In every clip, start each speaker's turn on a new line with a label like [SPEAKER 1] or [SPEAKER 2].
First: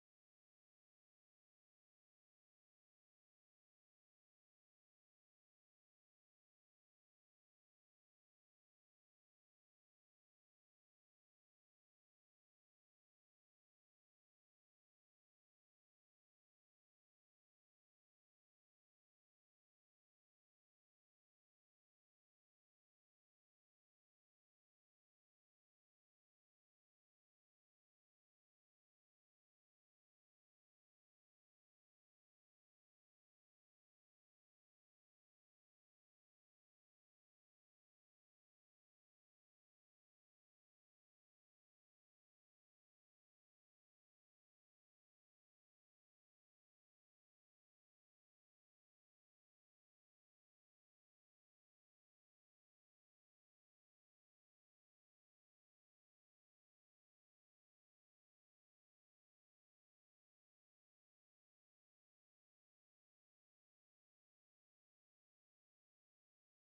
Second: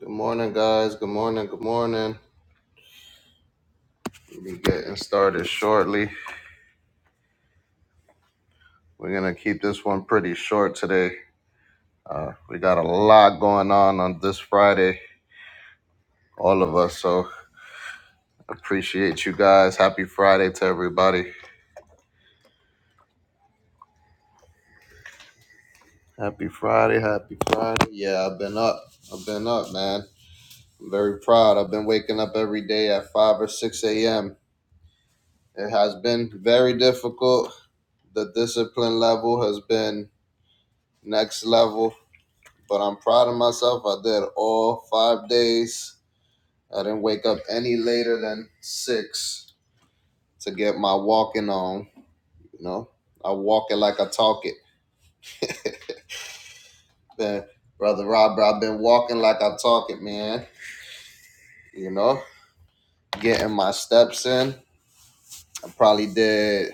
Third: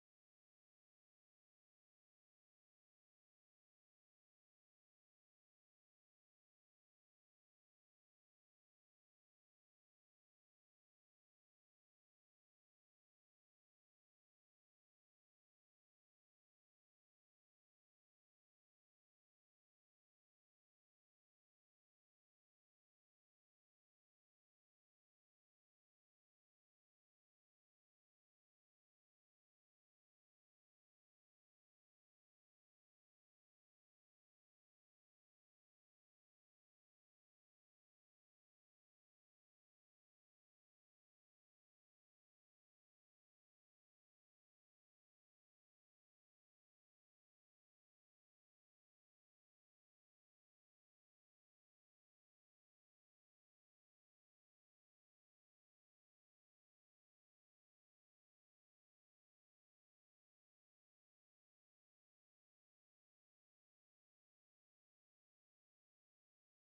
[SPEAKER 1] Good morning, guys. Good morning. Good morning. We'll be getting started shortly. We're going to keep this one pretty short today. Uh, we got a lot going on on this Friday, all of us. So appreciate you guys. Happy Friday to everybody. Happy Friday. Happy Friday. Yeah, I've been up. I've been up, man. I'm very proud. I've been waking up every day at 5 or 6 a.m. It has been very difficult. The discipline level has been next level but I'm proud of myself. I did all five days. I didn't wake up any later than six to get my walking on. You know, I walk it like I talk it. Man, brother Robert, I've been walking like I talk it, man. You know, getting my steps in. I probably did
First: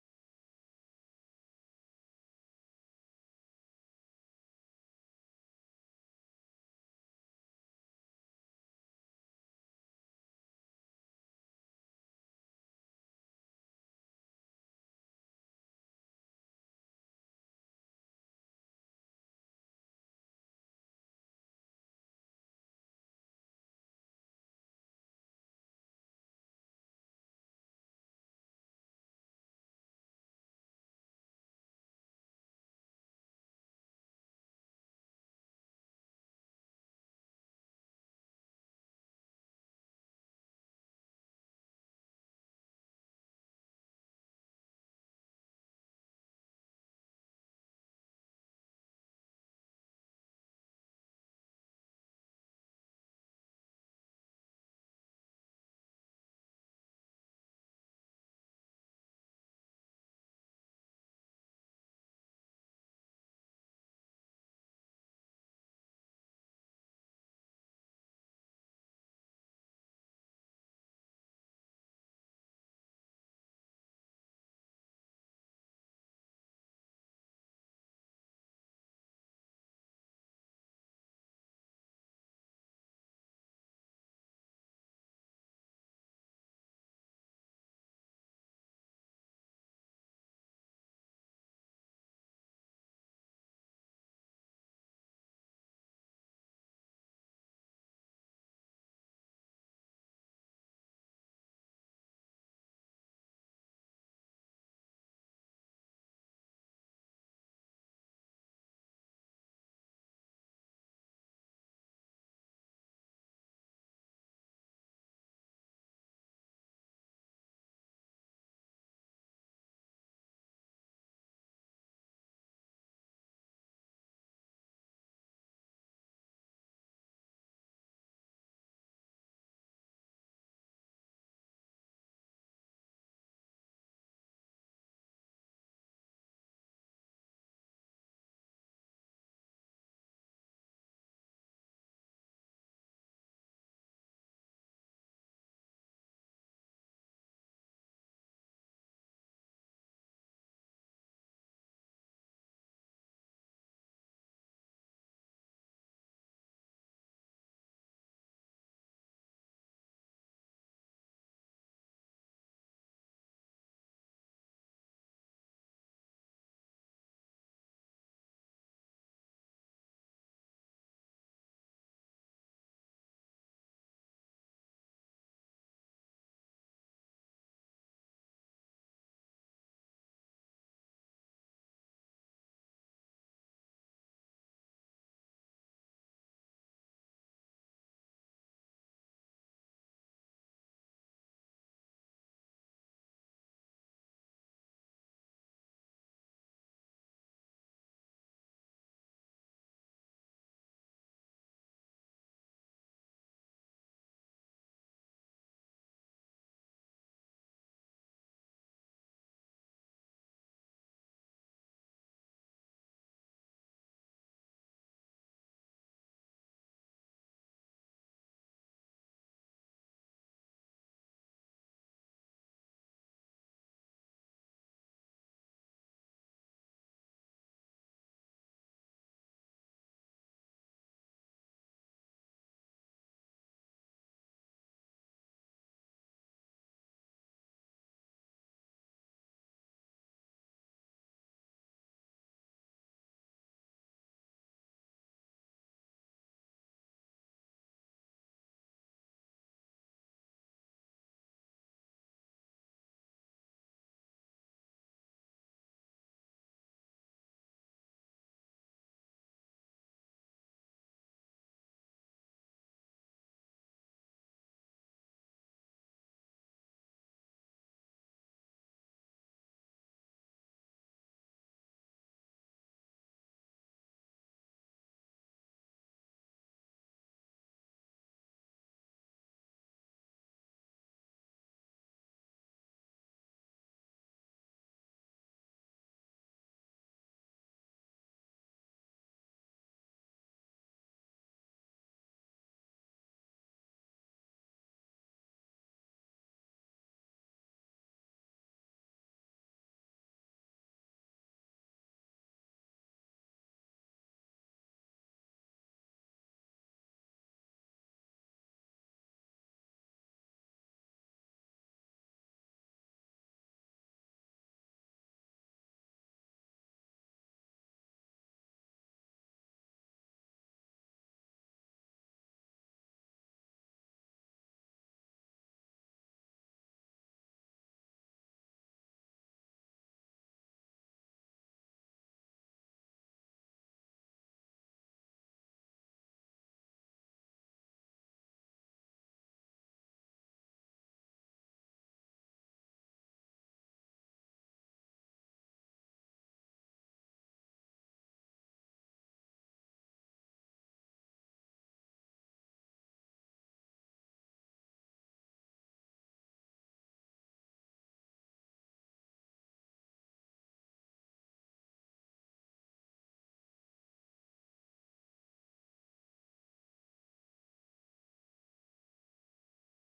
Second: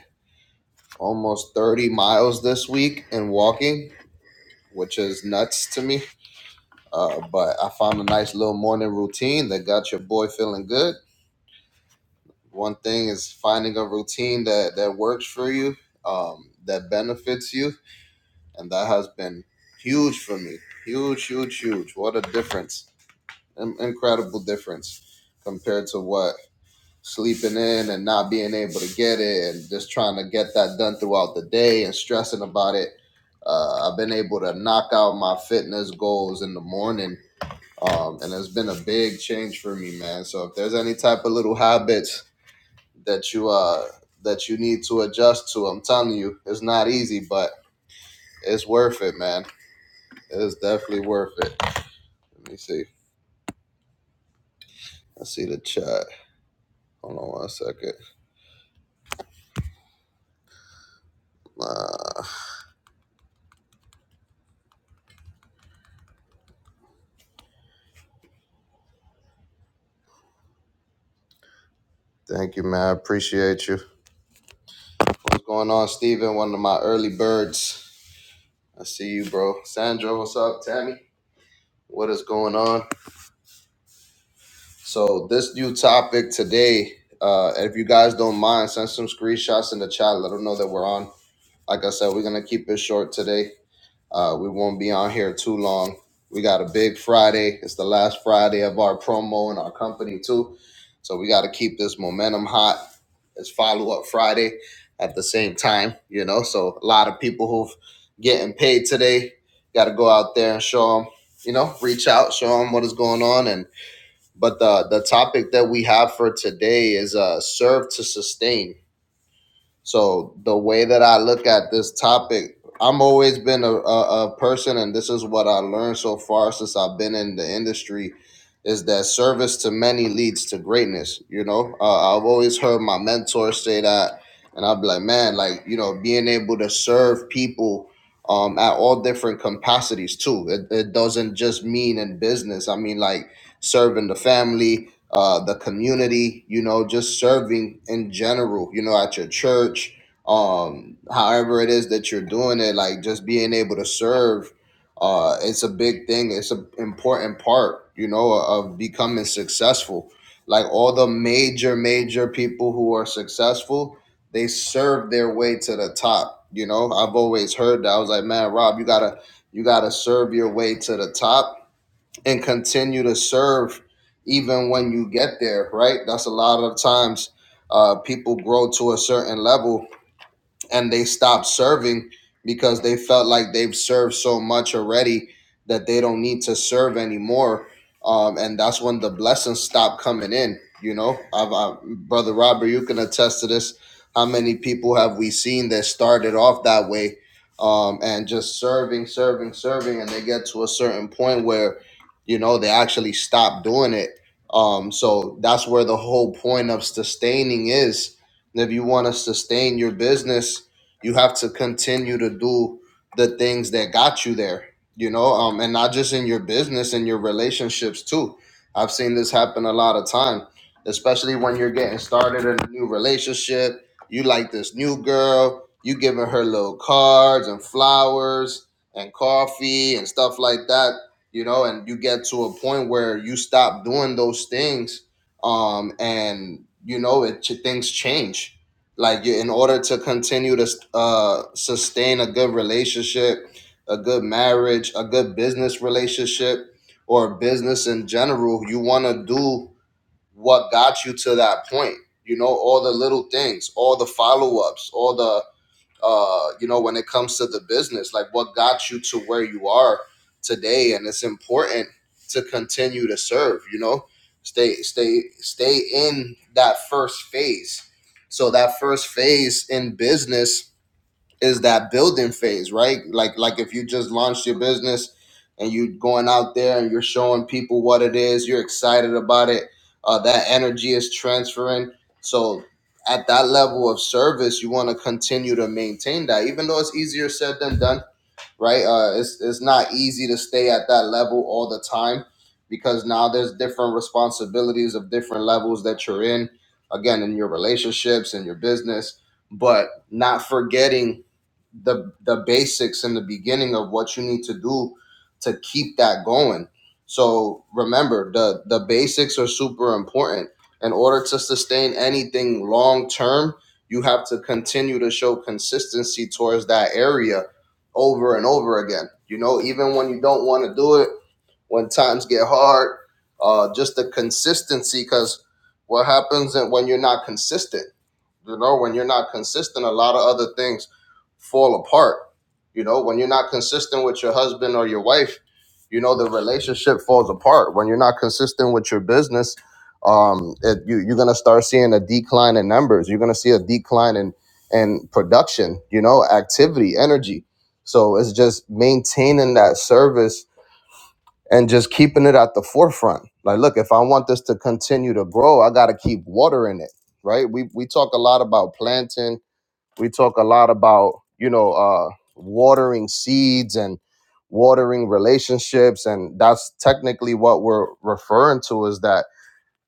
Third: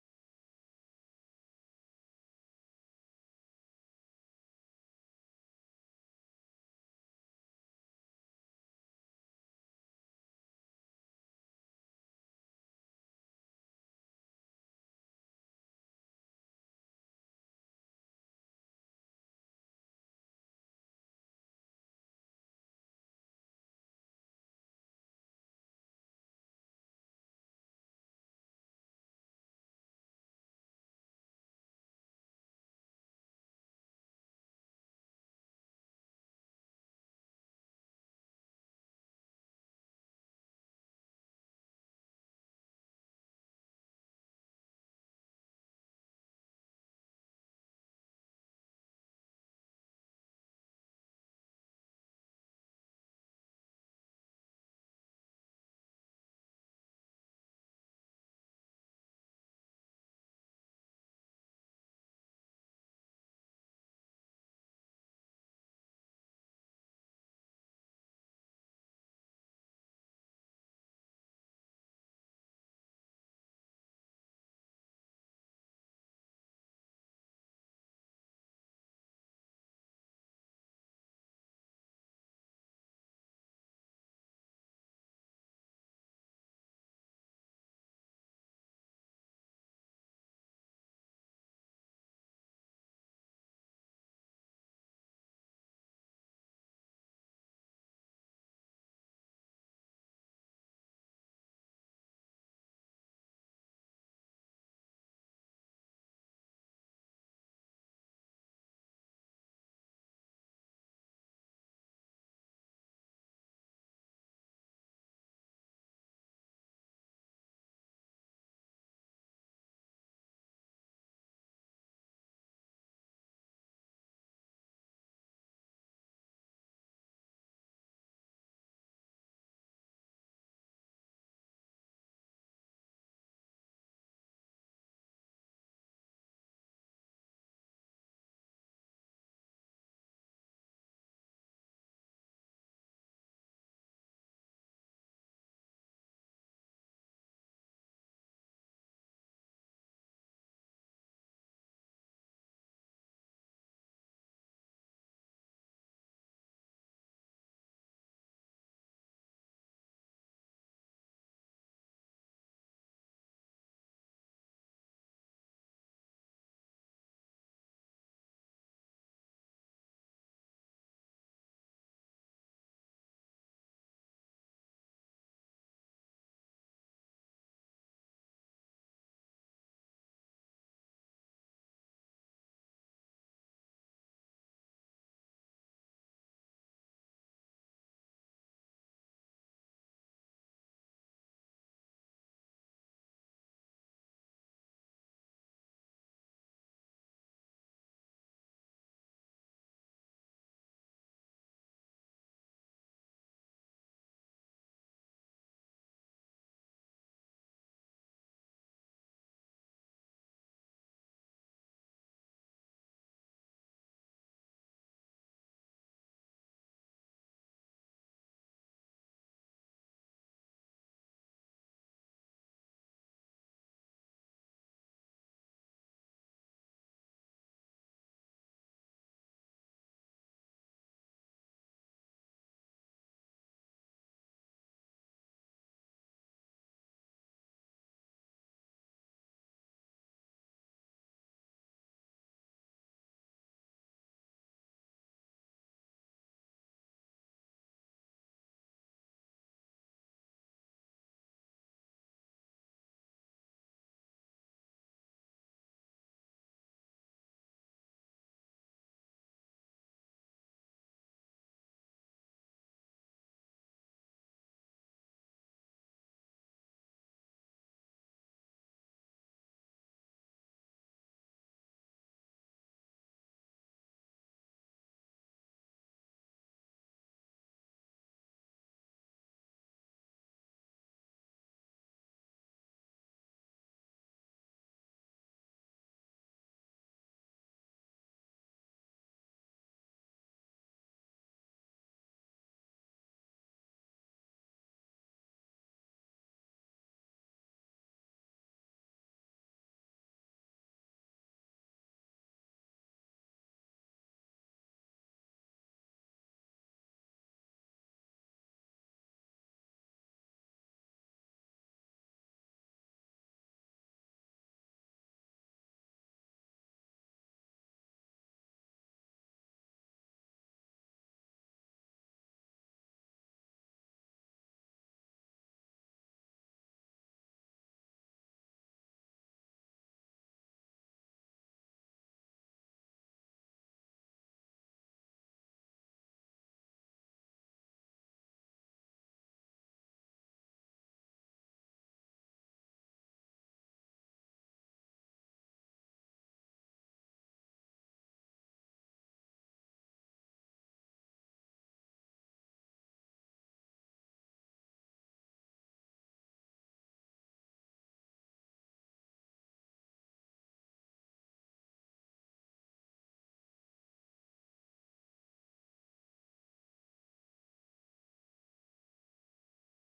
[SPEAKER 1] almost 30 miles this week in walking, which is nuts to me. Uh, but I found a nice little morning routine that got your boy feeling good One thing is finding a routine that that works for you, um, that benefits you, and that has been huge for me. Huge, huge, huge. What a difference! In- incredible difference compared to what sleeping in and not being able to get it, and just trying to get that done throughout the day and stressing about it. Uh, I've been able to knock out my fitness goals in the morning um, and it's been a big change for me, man. So if there's any type of little habits that you uh that you need to adjust to. I'm telling you, it's not easy, but it's worth it, man. It's definitely worth it. Let me see. I see the chat. Hold on one second. Uh, thank you, man. I appreciate you. What's going on, Steven? One of my early birds. I see you, bro. Sandra, what's up, Tammy? What is going on? So this new topic today, uh, if you guys don't mind, send some screenshots in the chat. Let them know that we're on. Like I said, we're gonna keep it short today Uh, we won't be on here too long. We got a big Friday. It's the last Friday of our promo in our company too, so we got to keep this momentum hot. It's follow up Friday at the same time, you know. So a lot of people who've getting paid today got to go out there and show them, you know, reach out, show them what is going on. And but the the topic that we have for today is uh, serve to sustain so the way that I look at this topic, I'm always been a, a, a person, and this is what I learned so far since I've been in the industry, is that service to many leads to greatness. You know, uh, I've always heard my mentors say that, and I'll be like, man, like you know, being able to serve people. Um, at all different capacities too. It, it doesn't just mean in business. I mean, like serving the family, uh, the community, you know, just serving in general, you know, at your church, um, however it is that you're doing it, like just being able to serve, uh, it's a big thing. It's an important part, you know, of becoming successful. Like all the major, major people who are successful, they serve their way to the top. You know, I've always heard that. I was like, man, Rob, you gotta, you gotta serve your way to the top and continue to serve even when you get there, right? That's a lot of times uh, people grow to a certain level and they stopped serving because they felt like they've served so much already that they don't need to serve anymore. Um, and that's when the blessings stop coming in. You know, I've, I, brother Robert, you can attest to this. How many people have we seen that started off that way um, and just serving, serving, serving, and they get to a certain point where, you know, they actually stop doing it. Um, so that's where the whole point of sustaining is. If you want to sustain your business, you have to continue to do the things that got you there, you know, um, and not just in your business and your relationships too. I've seen this happen a lot of time, especially when you're getting started in a new relationship. You like this new girl, you giving her little cards and flowers and coffee and stuff like that, you know, and you get to a point where you stop doing those things um, and you know it things change like you in order to continue to uh, sustain a good relationship a good marriage a good business relationship or business in general you want to do what got you to that point you know all the little things all the follow-ups all the uh, you know, when it comes to the business, like what got you to where you are today. And it's important to continue to serve, you know, stay, stay, stay in that first phase. So that first phase in business is that building phase, right? Like like if you just launched your business and you going out there and you're showing people what it is, you're excited about it. Uh, that energy is transferring. So at that level of service, you want to continue to maintain that, even though it's easier said than done right? Uh, it's it's not easy to stay at that level all the time because now there's different responsibilities of different levels that you're in. Again, in your relationships and your business, but not forgetting the the basics in the beginning of what you need to do to keep that going. So remember the the basics are super important. In order to sustain anything long term, you have to continue to show consistency towards that area over and over again. You know, even when you don't want to do it, when times get hard, uh, just the consistency. Because what happens when you're not consistent? You know, when you're not consistent, a lot of other things fall apart. You know, when you're not consistent with your husband or your wife, you know the relationship falls apart. When you're not consistent with your business, um, it, you, you're gonna start seeing a decline in numbers. You're gonna see a decline in in production. You know, activity, energy. So it's just maintaining that service and just keeping it at the forefront. Like, look, if I want this to continue to grow, I got to keep watering it, right? We we talk a lot about planting. We talk a lot about you know uh, watering seeds and watering relationships, and that's technically what we're referring to is that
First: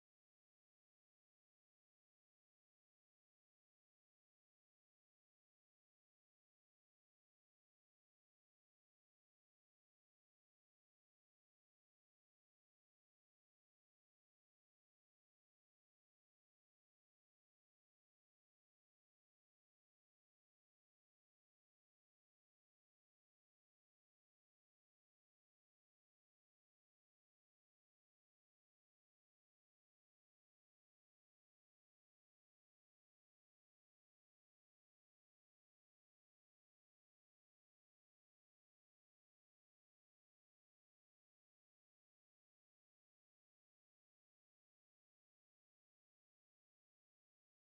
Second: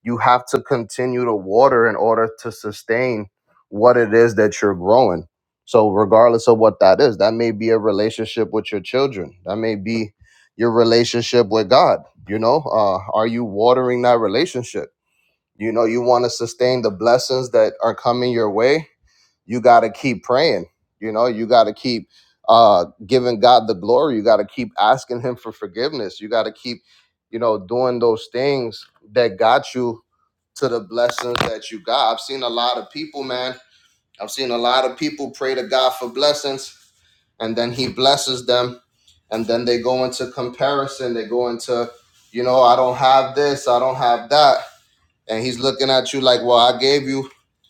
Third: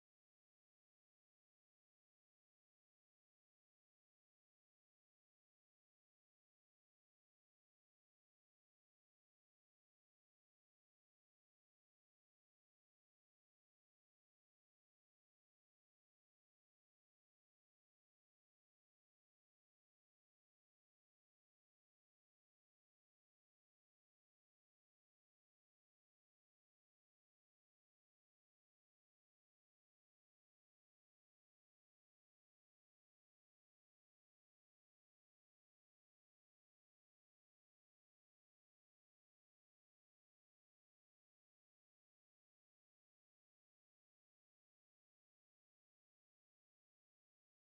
[SPEAKER 1] you have to continue to water in order to sustain what it is that you're growing. So, regardless of what that is, that may be a relationship with your children, that may be your relationship with God. You know, uh, are you watering that relationship? You know, you want to sustain the blessings that are coming your way you got to keep praying you know you got to keep uh giving god the glory you got to keep asking him for forgiveness you got to keep you know doing those things that got you to the blessings that you got i've seen a lot of people man i've seen a lot of people pray to god for blessings and then he blesses them and then they go into comparison they go into you know i don't have this i don't have that and he's looking at you like well i gave you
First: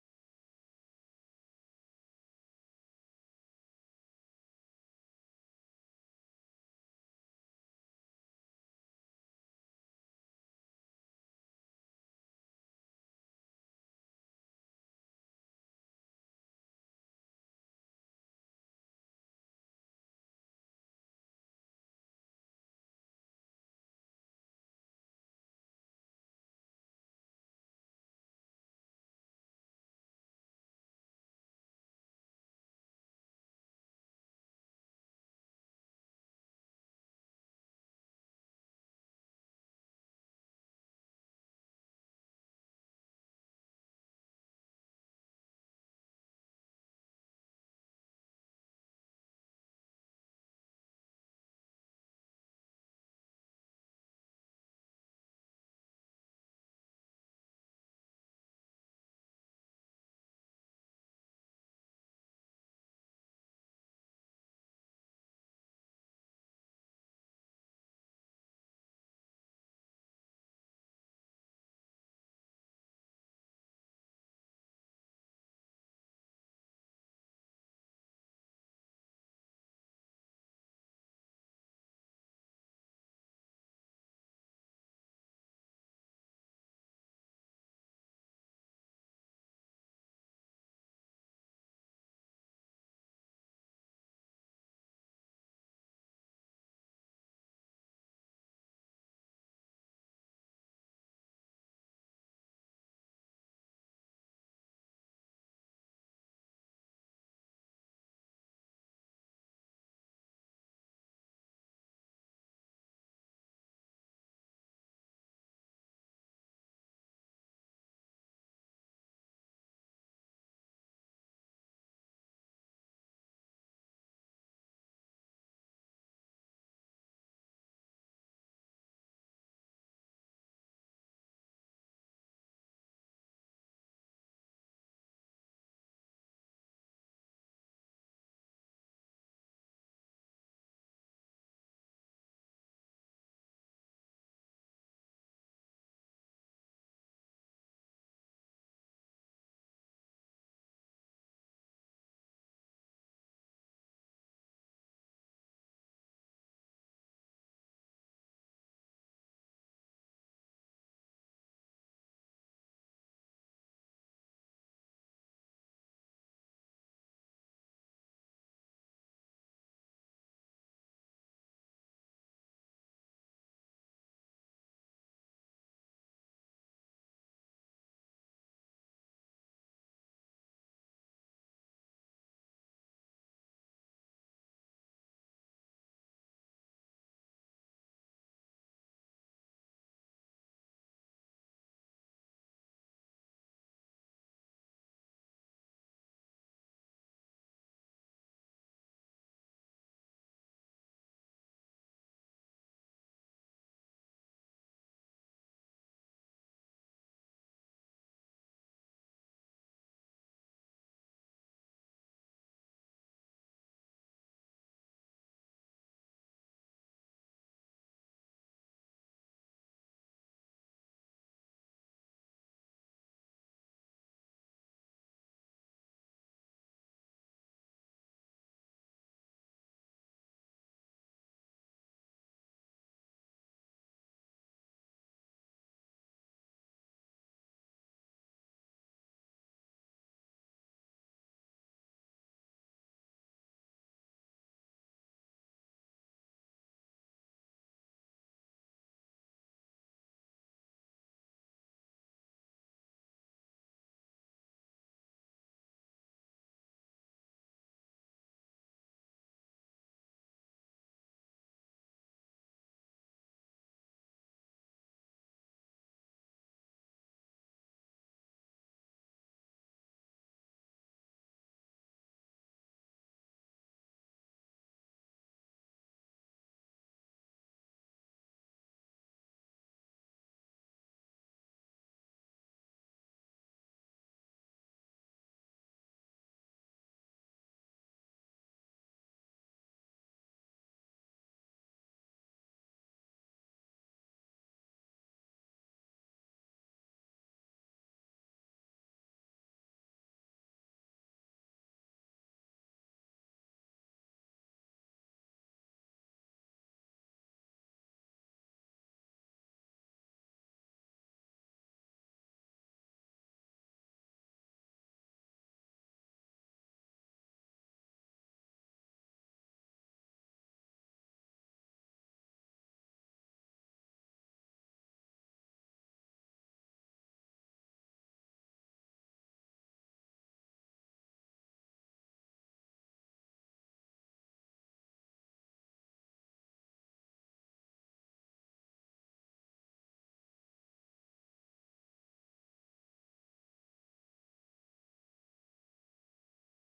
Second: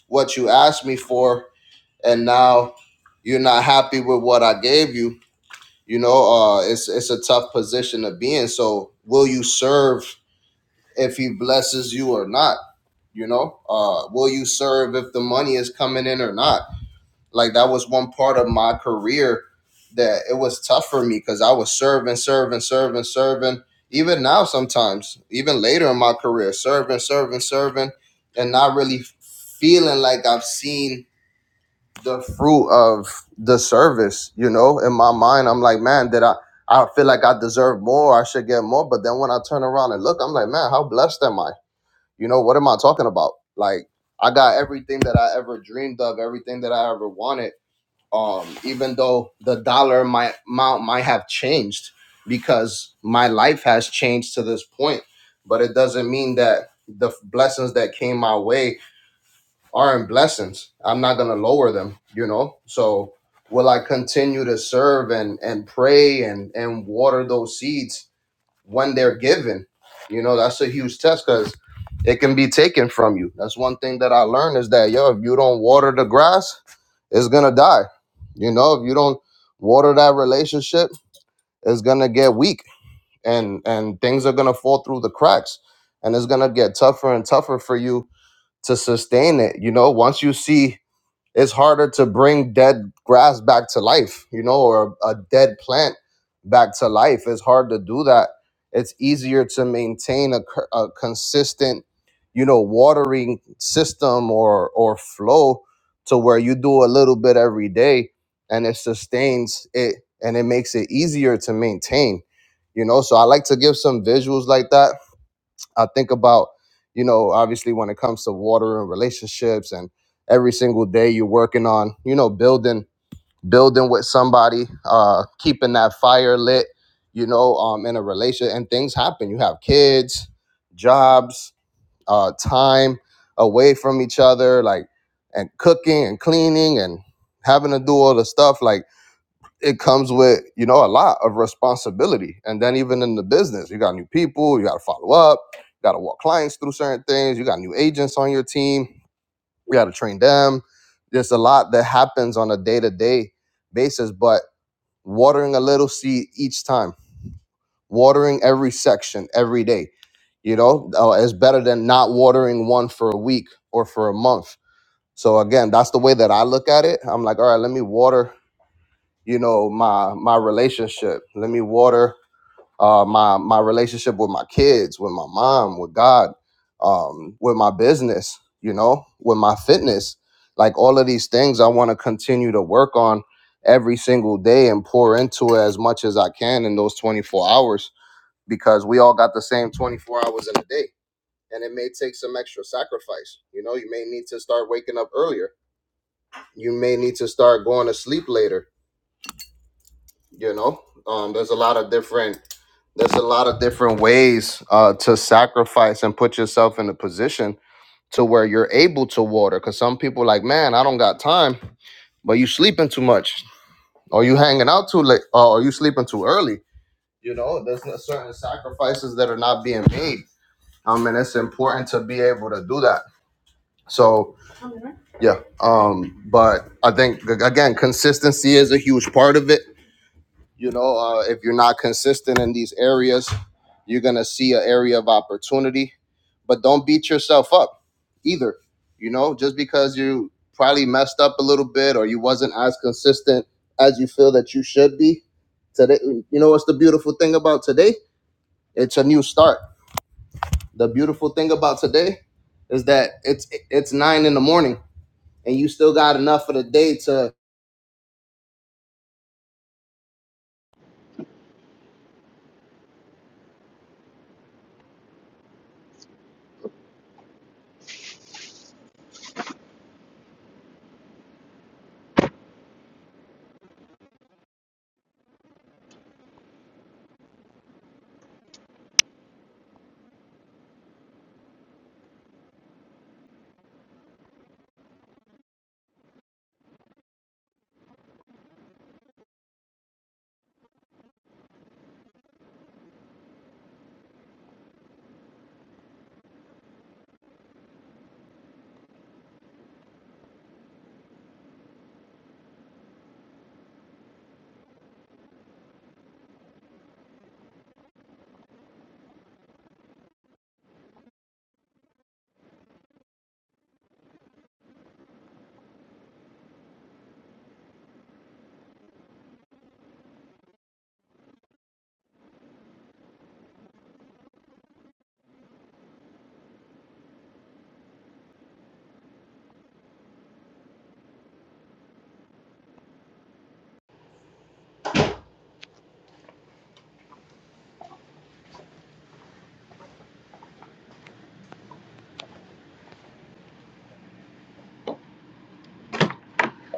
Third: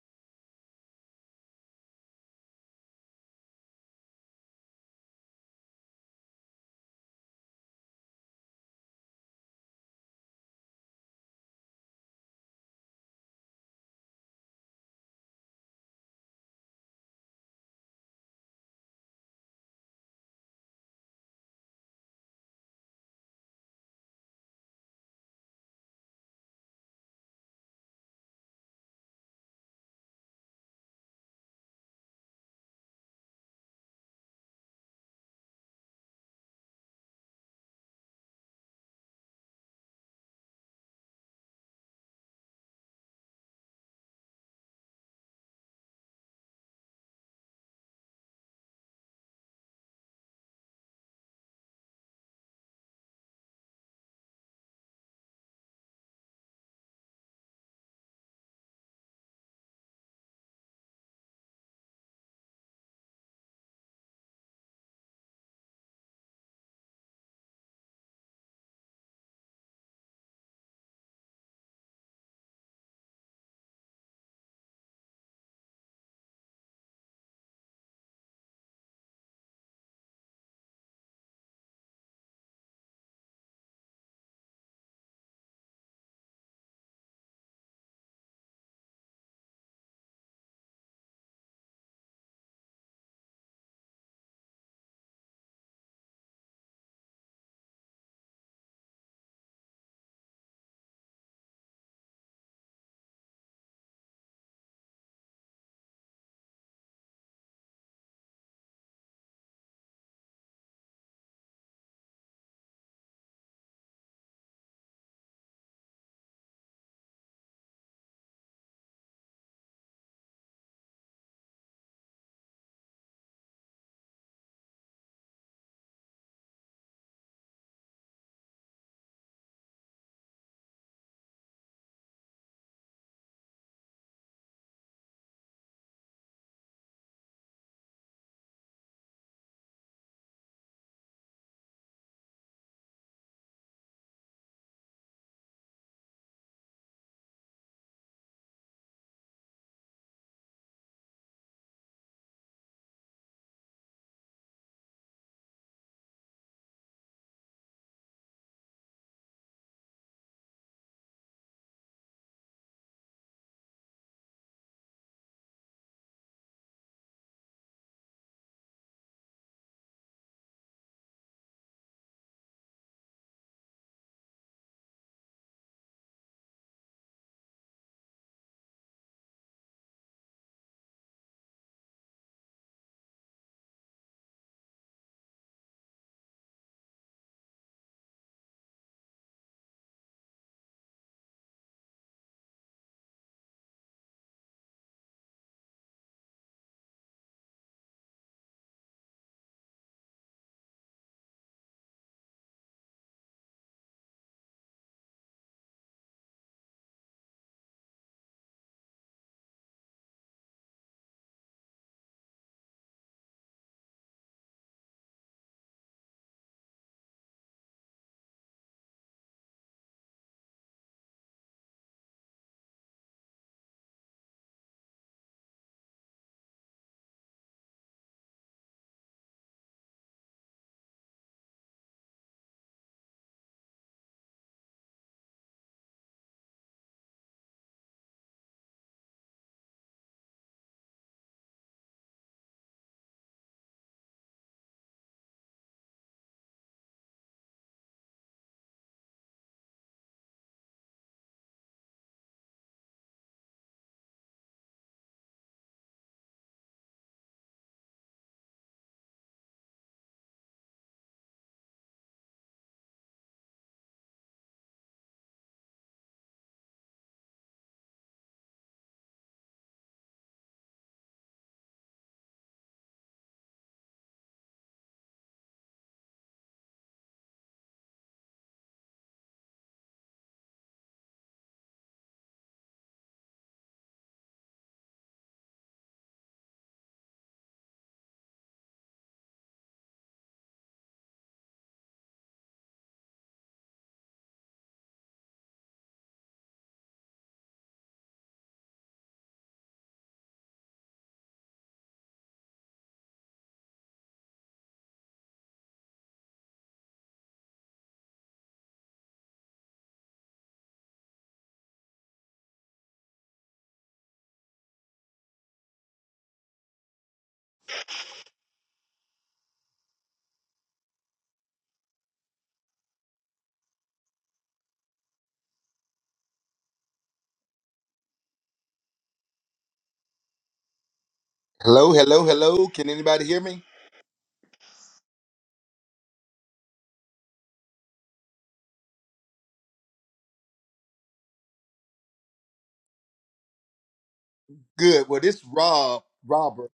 [SPEAKER 1] what you asked me for and now you're not happy with what I gave you, you know, uh, it's it's a tough position to be in. So will you serve if he blesses you or not? You know, uh, will you serve if the money is coming in or not? Like that was one part of my career that it was tough for me because I was serving, serving, serving, serving. Even now, sometimes, even later in my career, serving, serving, serving, and not really feeling like I've seen the fruit of the service, you know. In my mind, I'm like, man, did I? I feel like I deserve more. I should get more. But then when I turn around and look, I'm like, man, how blessed am I? You know, what am I talking about? Like, I got everything that I ever dreamed of, everything that I ever wanted. Um, even though the dollar my amount might have changed because my life has changed to this point, but it doesn't mean that the blessings that came my way are in blessings. I'm not gonna lower them, you know. So will I continue to serve and and pray and and water those seeds when they're given? You know, that's a huge test because it can be taken from you. That's one thing that I learned is that yo, if you don't water the grass, it's gonna die. You know, if you don't water that relationship, it's gonna get weak and and things are gonna fall through the cracks and it's gonna get tougher and tougher for you to sustain it. You know, once you see it's harder to bring dead grass back to life, you know, or a dead plant back to life. It's hard to do that. It's easier to maintain a, cur- a consistent, you know, watering system or or flow to where you do a little bit every day and it sustains it and it makes it easier to maintain, you know. So I like to give some visuals like that I think about, you know, obviously when it comes to water and relationships and every single day you're working on, you know, building building with somebody, uh, keeping that fire lit, you know, um, in a relation and things happen. You have kids, jobs, uh, time away from each other, like and cooking and cleaning and having to do all the stuff. Like it comes with you know a lot of responsibility and then even in the business you got new people you got to follow up you got to walk clients through certain things you got new agents on your team you got to train them there's a lot that happens on a day-to-day basis but watering a little seed each time watering every section every day you know uh, is better than not watering one for a week or for a month so again that's the way that i look at it i'm like all right let me water you know my my relationship let me water uh my my relationship with my kids with my mom with god um with my business you know with my fitness like all of these things i want to continue to work on every single day and pour into it as much as i can in those 24 hours because we all got the same 24 hours in a day and it may take some extra sacrifice you know you may need to start waking up earlier you may need to start going to sleep later you know um, there's a lot of different there's a lot of different ways uh, to sacrifice and put yourself in a position to where you're able to water because some people like man i don't got time but you sleeping too much or you hanging out too late or you sleeping too early you know there's no- certain sacrifices that are not being made um, and it's important to be able to do that so yeah um but i think ag- again consistency is a huge part of it you know uh, if you're not consistent in these areas you're gonna see an area of opportunity but don't beat yourself up either you know just because you probably messed up a little bit or you wasn't as consistent as you feel that you should be today you know what's the beautiful thing about today it's a new start the beautiful thing about today is that it's it's nine in the morning and you still got enough of the day to
[SPEAKER 2] Hello, hello, hello. Can anybody hear me? Good. Well, this Rob, Robert,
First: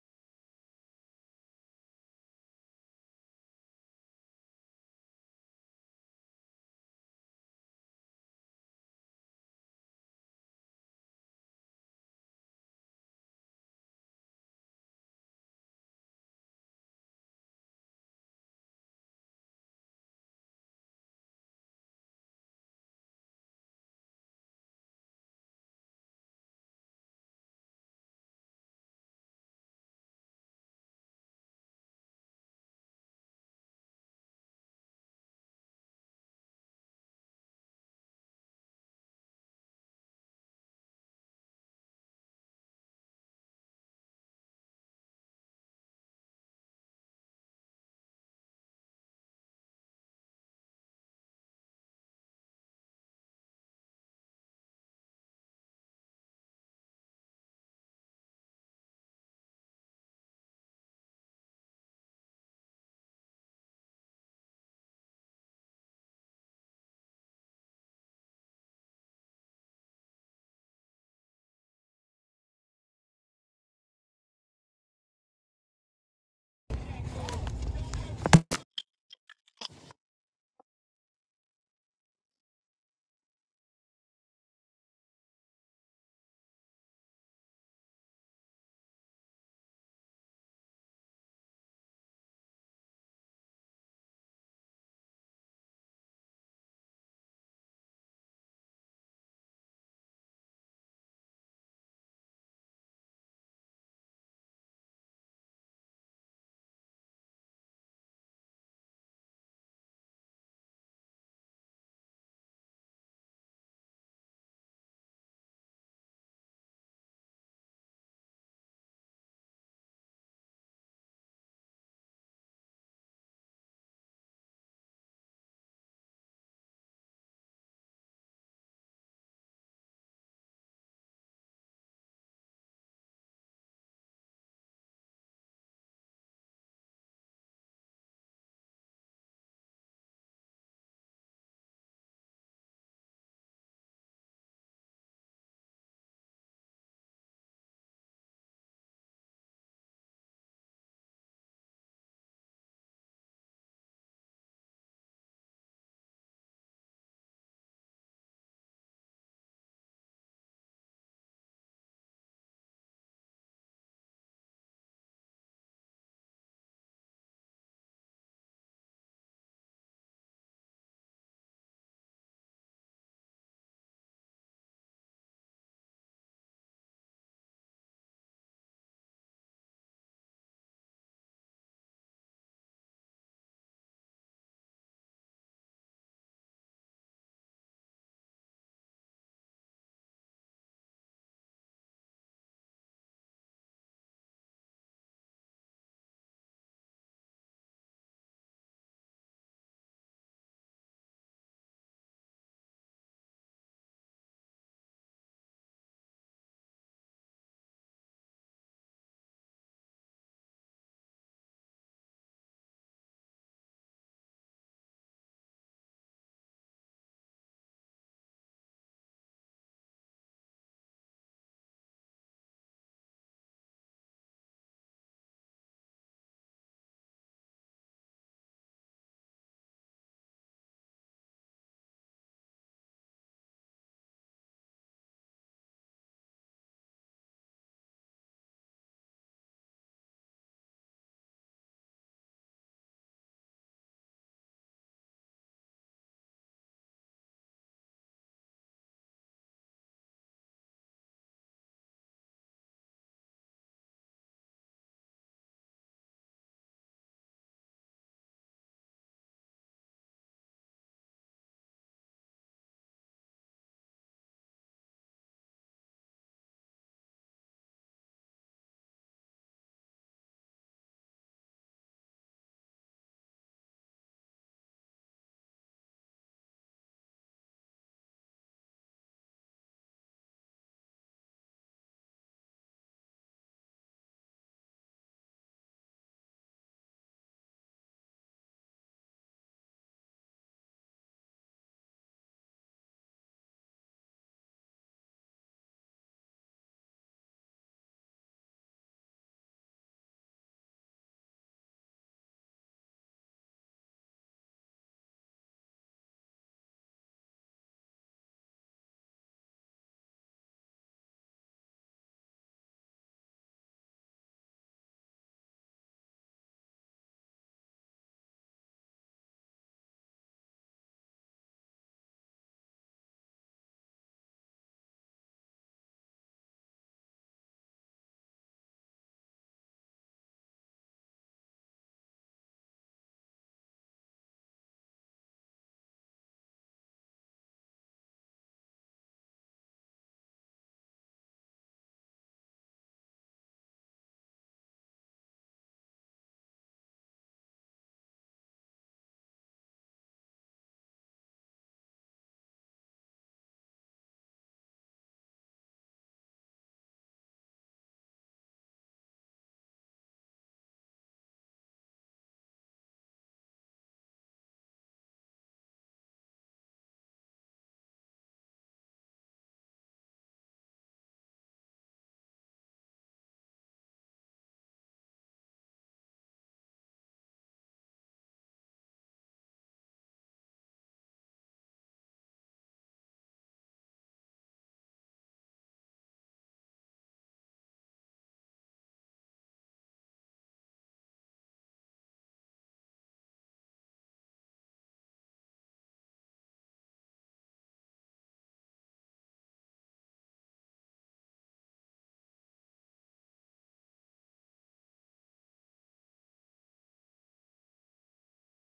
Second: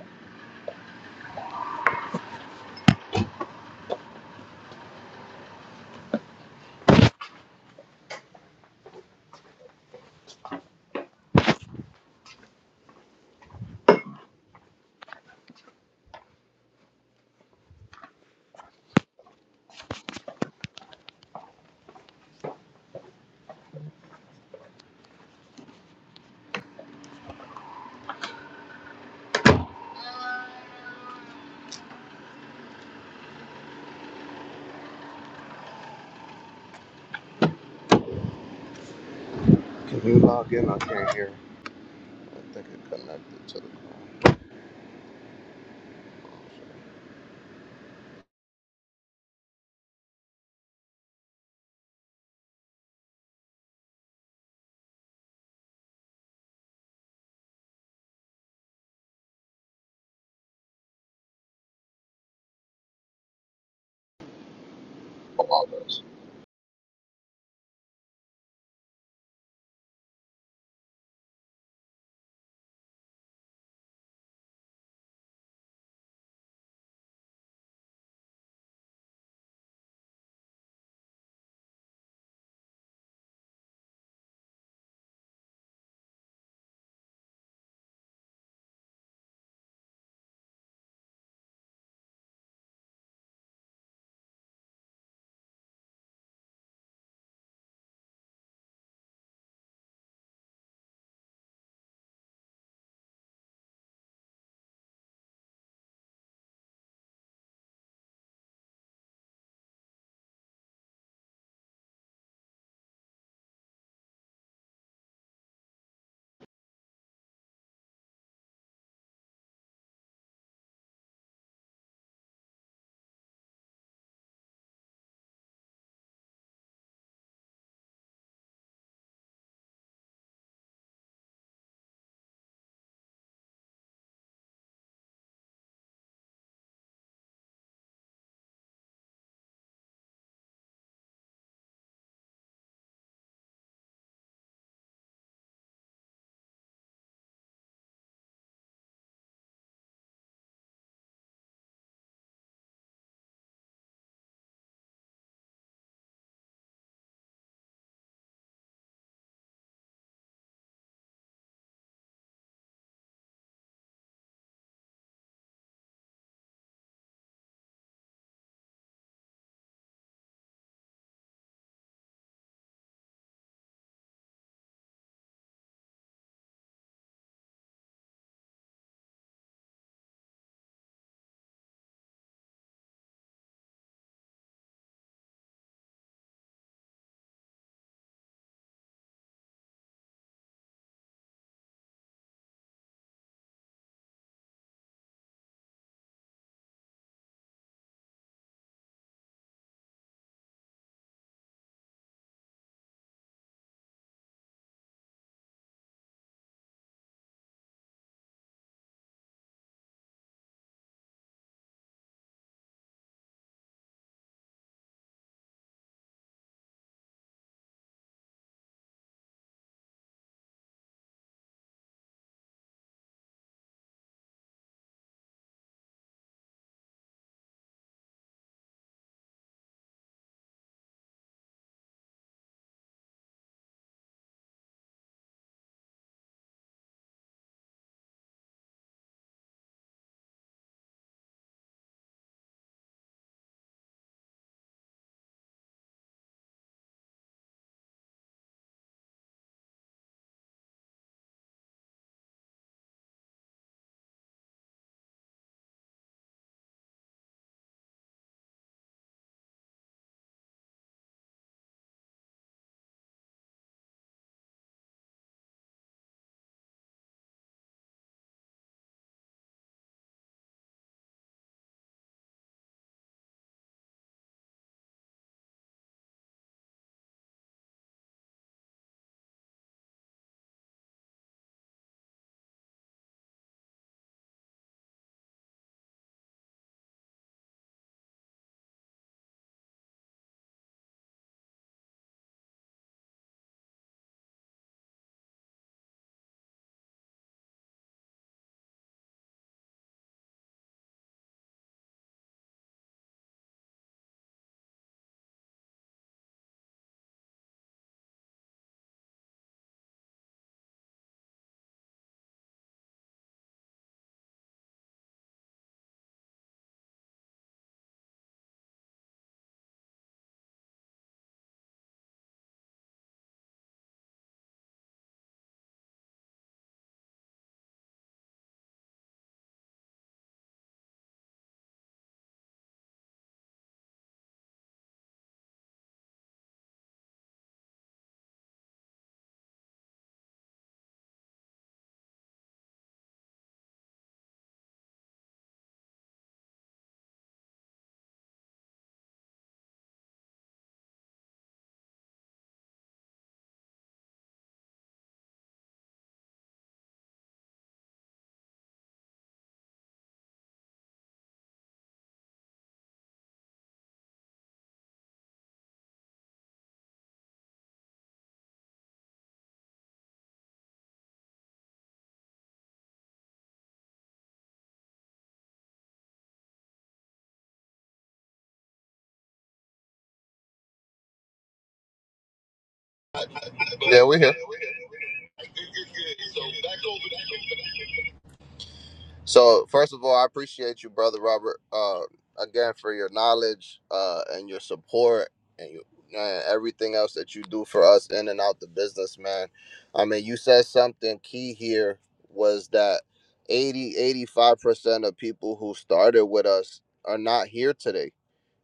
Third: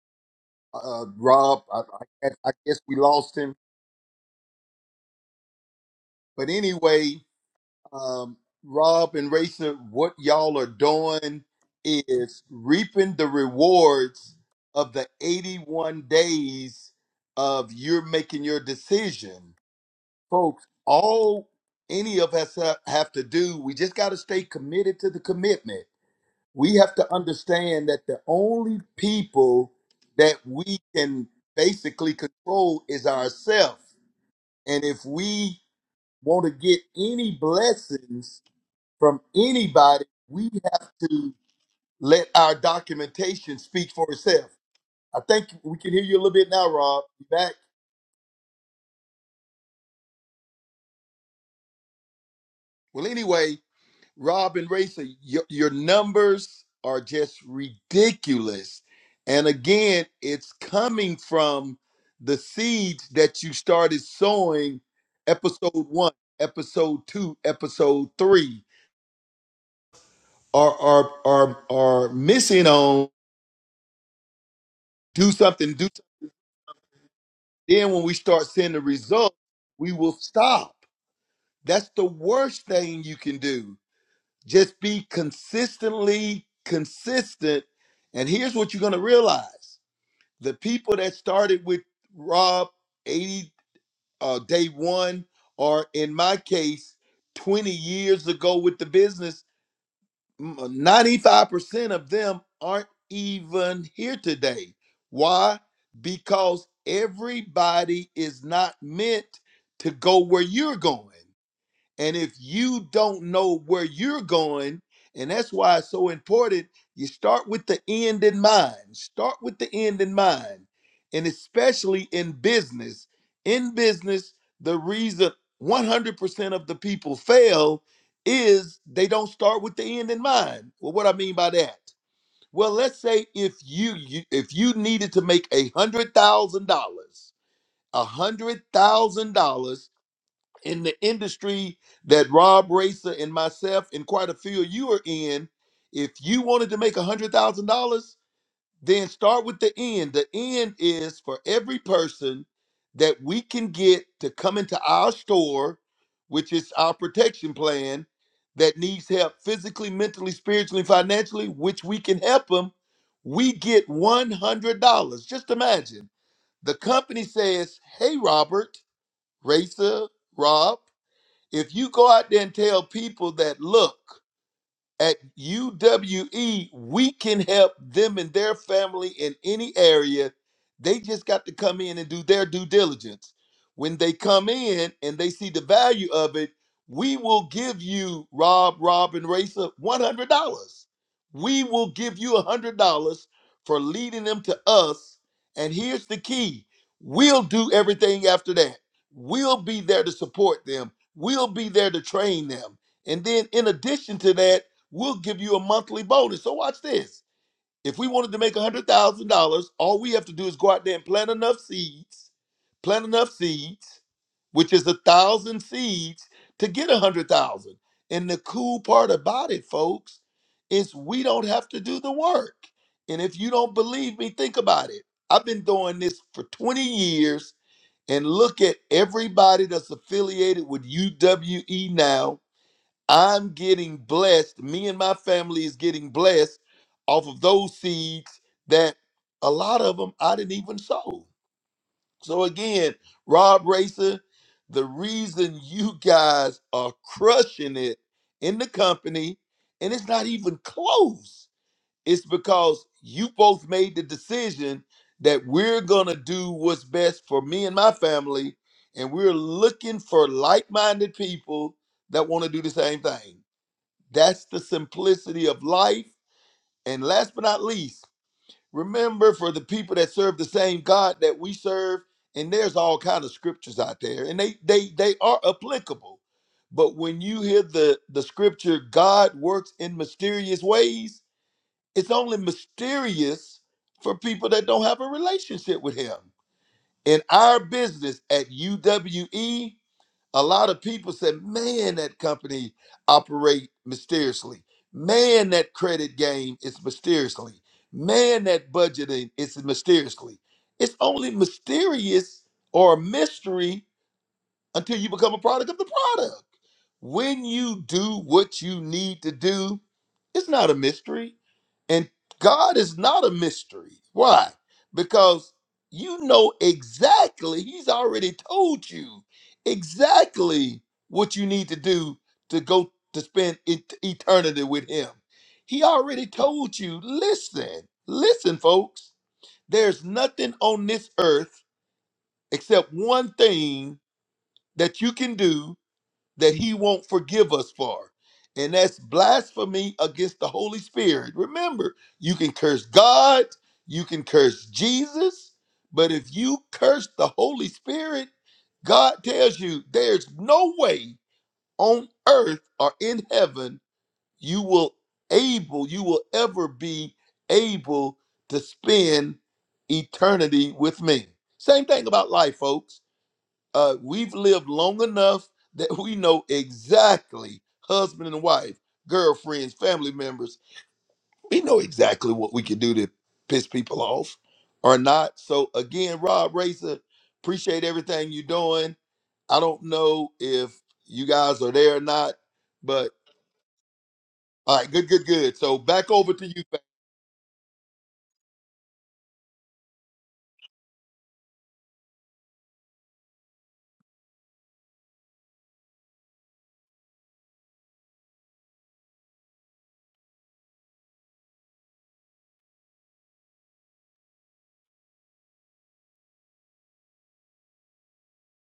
[SPEAKER 2] uh, Rob. I, I, I guess we lost him. But anyway, um, Rob and Rachel, what y'all are doing is reaping the rewards of the 81 days of you're making your decision, folks. All any of us have have to do, we just got to stay committed to the commitment we have to understand that the only people that we can basically control is ourselves. And if we want to get any blessings from
[SPEAKER 1] can
[SPEAKER 2] anybody,
[SPEAKER 1] you log
[SPEAKER 2] we
[SPEAKER 1] in i
[SPEAKER 2] have
[SPEAKER 1] can't hear
[SPEAKER 2] to
[SPEAKER 1] i
[SPEAKER 2] let our
[SPEAKER 1] think it connected
[SPEAKER 2] documentation
[SPEAKER 1] to the
[SPEAKER 2] speak for itself. I think we can hear you a little bit now, Rob. You back? Well, anyway, Rob and Racer, your, your numbers are just ridiculous. And again, it's coming from the seeds that you started sowing episode one, episode two, episode three are are are are missing on do something, do something. Then when we start seeing the results, we will stop. That's the worst thing you can do. Just be consistently consistent. And here's what you're going to realize the people that started with Rob 80 uh, day one, or in my case, 20 years ago with the business, m- 95% of them aren't even here today. Why? Because everybody is not meant to go where you're going. And if you don't know where you're going, and that's why it's so important, you start with the end in mind. Start with the end in mind. And especially in business. In business, the reason 100% of the people fail is they don't start with the end in mind. Well, what I mean by that? Well, let's say if you, you if you needed to make a hundred thousand dollars, a hundred thousand dollars in the industry that Rob Racer and myself and quite a few of you are in, if you wanted to make $100,000, then start with the end. The end is for every person that we can get to come into our store, which is our protection plan, that needs help physically, mentally, spiritually, financially, which we can help them, we get $100. Just imagine the company says, Hey, Robert, Racer, Rob. If you go out there and tell people that, look, at UWE, we can help them and their family in any area. They just got to come in and do their due diligence. When they come in and they see the value of it, we will give you, Rob, Rob, and Racer, $100. We will give you $100 for leading them to us. And here's the key we'll do everything after that. We'll be there to support them, we'll be there to train them. And then, in addition to that, we'll give you a monthly bonus. So watch this. If we wanted to make $100,000, all we have to do is go out there and plant enough seeds, plant enough seeds, which is a thousand seeds to get a 100,000. And the cool part about it, folks, is we don't have to do the work. And if you don't believe me, think about it. I've been doing this for 20 years and look at everybody that's affiliated with UWE now I'm getting blessed. Me and my family is getting blessed off of those seeds that a lot of them I didn't even sow. So again, Rob Racer, the reason you guys are crushing it in the company, and it's not even close, it's because you both made the decision that we're gonna do what's best for me and my family, and we're looking for like-minded people that want to do the same thing. That's the simplicity of life. And last but not least, remember for the people that serve the same God that we serve, and there's all kind of scriptures out there, and they they they are applicable. But when you hear the the scripture, God works in mysterious ways, it's only mysterious for people that don't have a relationship with Him. In our business at UWE, a lot of people said, man, that company operate mysteriously. Man, that credit game is mysteriously. Man, that budgeting is mysteriously. It's only mysterious or a mystery until you become a product of the product. When you do what you need to do, it's not a mystery. And God is not a mystery. Why? Because you know exactly, He's already told you exactly what you need to do to go to spend et- eternity with Him. He already told you, listen, listen, folks, there's nothing on this earth except one thing that you can do that he won't forgive us for. And that's blasphemy against the Holy Spirit. Remember, you can curse God, you can curse Jesus, but if you curse the Holy Spirit, God tells you there's no way on earth or in heaven you will able, you will ever be able to spend eternity with me. Same thing about life, folks uh, we've lived long enough that we know exactly husband and wife, girlfriends, family members. We know exactly what we can do to piss people off or not. So again, Rob Racer, appreciate everything you're doing. I don't know if you guys are there or not, but
[SPEAKER 1] yeah we're here
[SPEAKER 2] all right, good, good, good. So back over to you.
[SPEAKER 1] So first of all, I appreciate you, brother Robert, uh, again for your knowledge uh, and your support and you and everything else that you do for us in and out the business, man. I mean, you said something key here was that eighty eighty five percent of people who started with us are not here today,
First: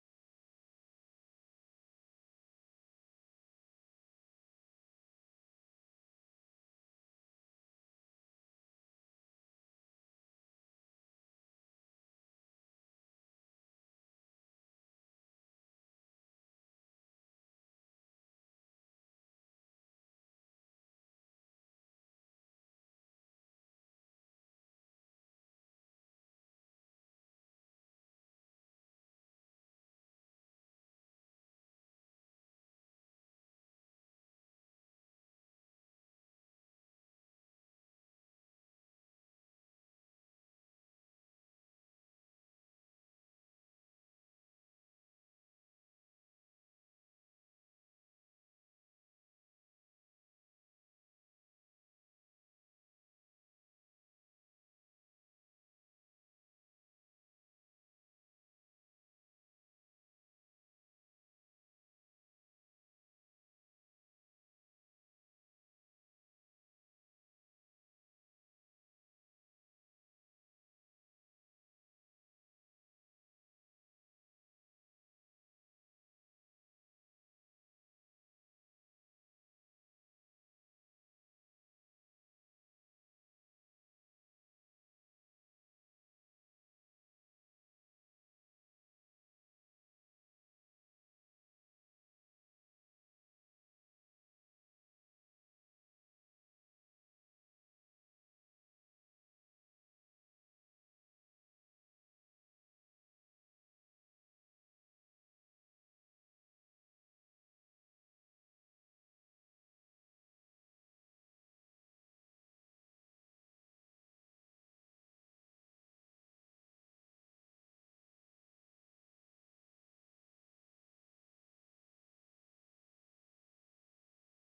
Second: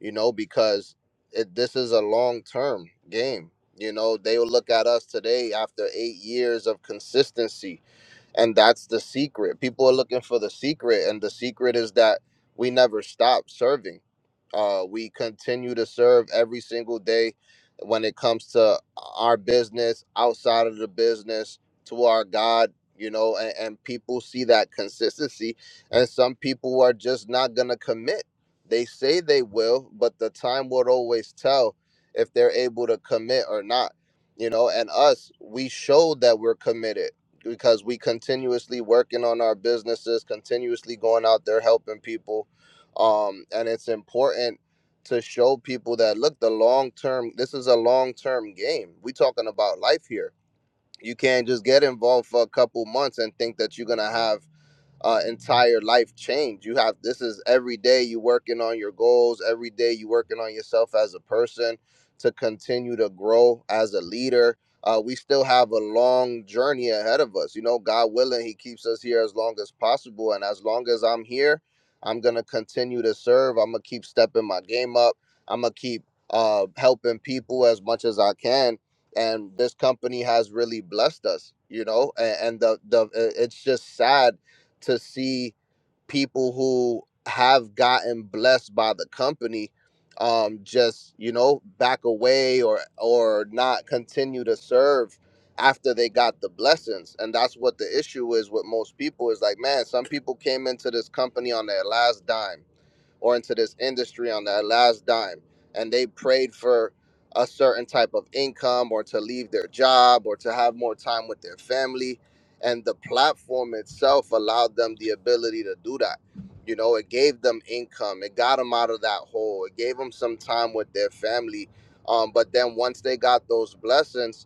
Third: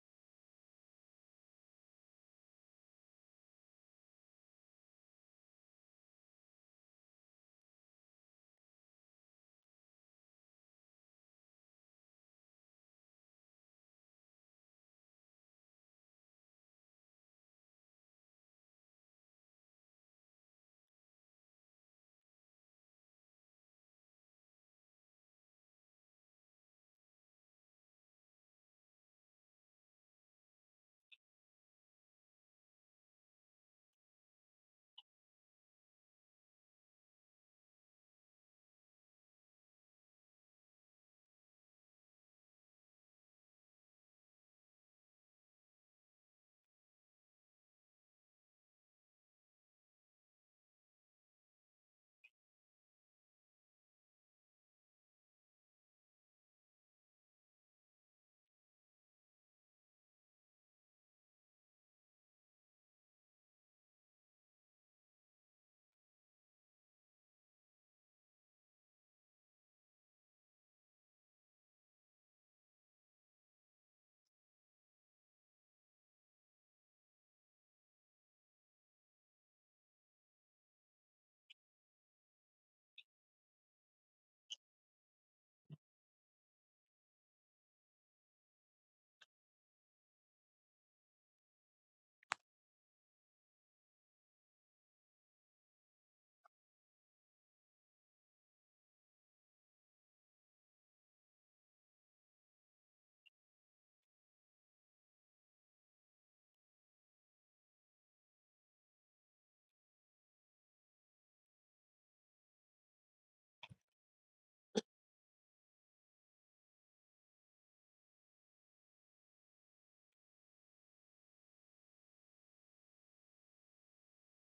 [SPEAKER 1] you know, because it, this is a long term game. You know, they will look at us today after eight years of consistency and that's the secret people are looking for the secret and the secret is that we never stop serving uh, we continue to serve every single day when it comes to our business outside of the business to our god you know and, and people see that consistency and some people are just not gonna commit they say they will but the time will always tell if they're able to commit or not you know and us we showed that we're committed because we continuously working on our businesses, continuously going out there helping people. Um, and it's important to show people that look, the long term, this is a long term game. We talking about life here. You can't just get involved for a couple months and think that you're gonna have uh, entire life change. You have this is every day you working on your goals, every day you working on yourself as a person to continue to grow as a leader. Uh, we still have a long journey ahead of us. You know, God willing, He keeps us here as long as possible. And as long as I'm here, I'm going to continue to serve. I'm going to keep stepping my game up. I'm going to keep uh, helping people as much as I can and this company has really blessed us you know and, and the the i- it's just sad to see people who have gotten blessed by the company um just you know back away or or not continue to serve after they got the blessings and that's what the issue is with most people is like man some people came into this company on their last dime or into this industry on that last dime and they prayed for a certain type of income or to leave their job or to have more time with their family and the platform itself allowed them the ability to do that you know it gave them income it got them out of that hole it gave them some time with their family um, but then once they got those blessings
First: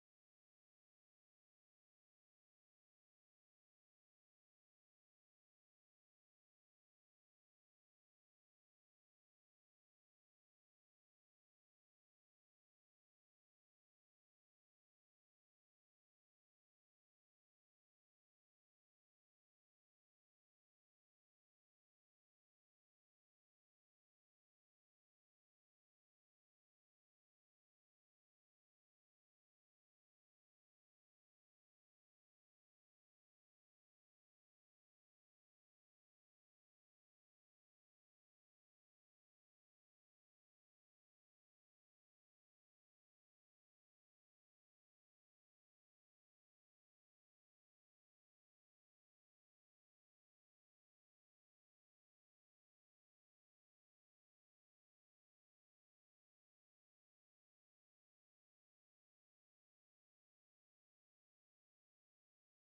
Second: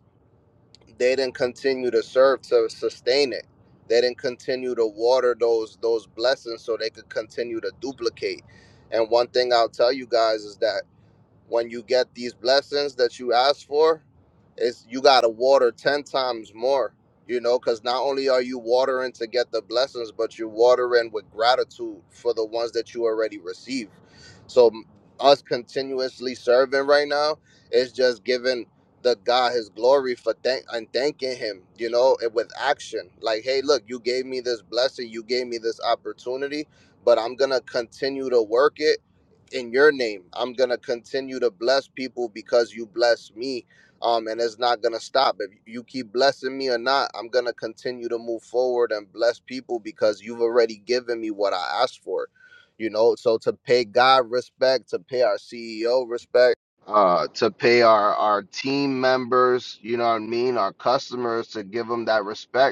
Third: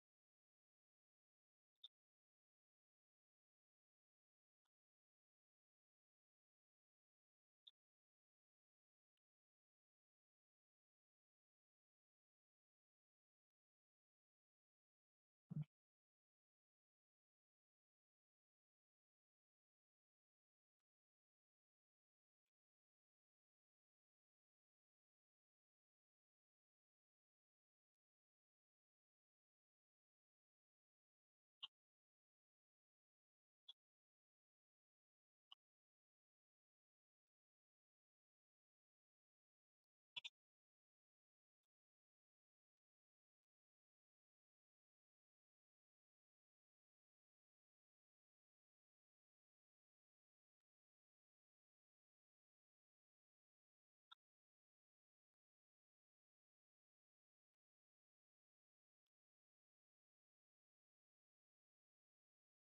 [SPEAKER 1] they didn't continue to serve to sustain it. They didn't continue to water those those blessings so they could continue to duplicate. And one thing I'll tell you guys is that when you get these blessings that you ask for is you got to water 10 times more you know because not only are you watering to get the blessings but you're watering with gratitude for the ones that you already receive so m- us continuously serving right now is just giving the god his glory for thank and thanking him you know and with action like hey look you gave me this blessing you gave me this opportunity but i'm gonna continue to work it in your name. I'm gonna continue to bless people because you bless me. Um, and it's not gonna stop. If you keep blessing me or not, I'm gonna continue to move forward and bless people because you've already given me what I asked for. You know, so to pay God respect, to pay our CEO respect, uh, to pay our our team members, you know what I mean, our customers, to give them that respect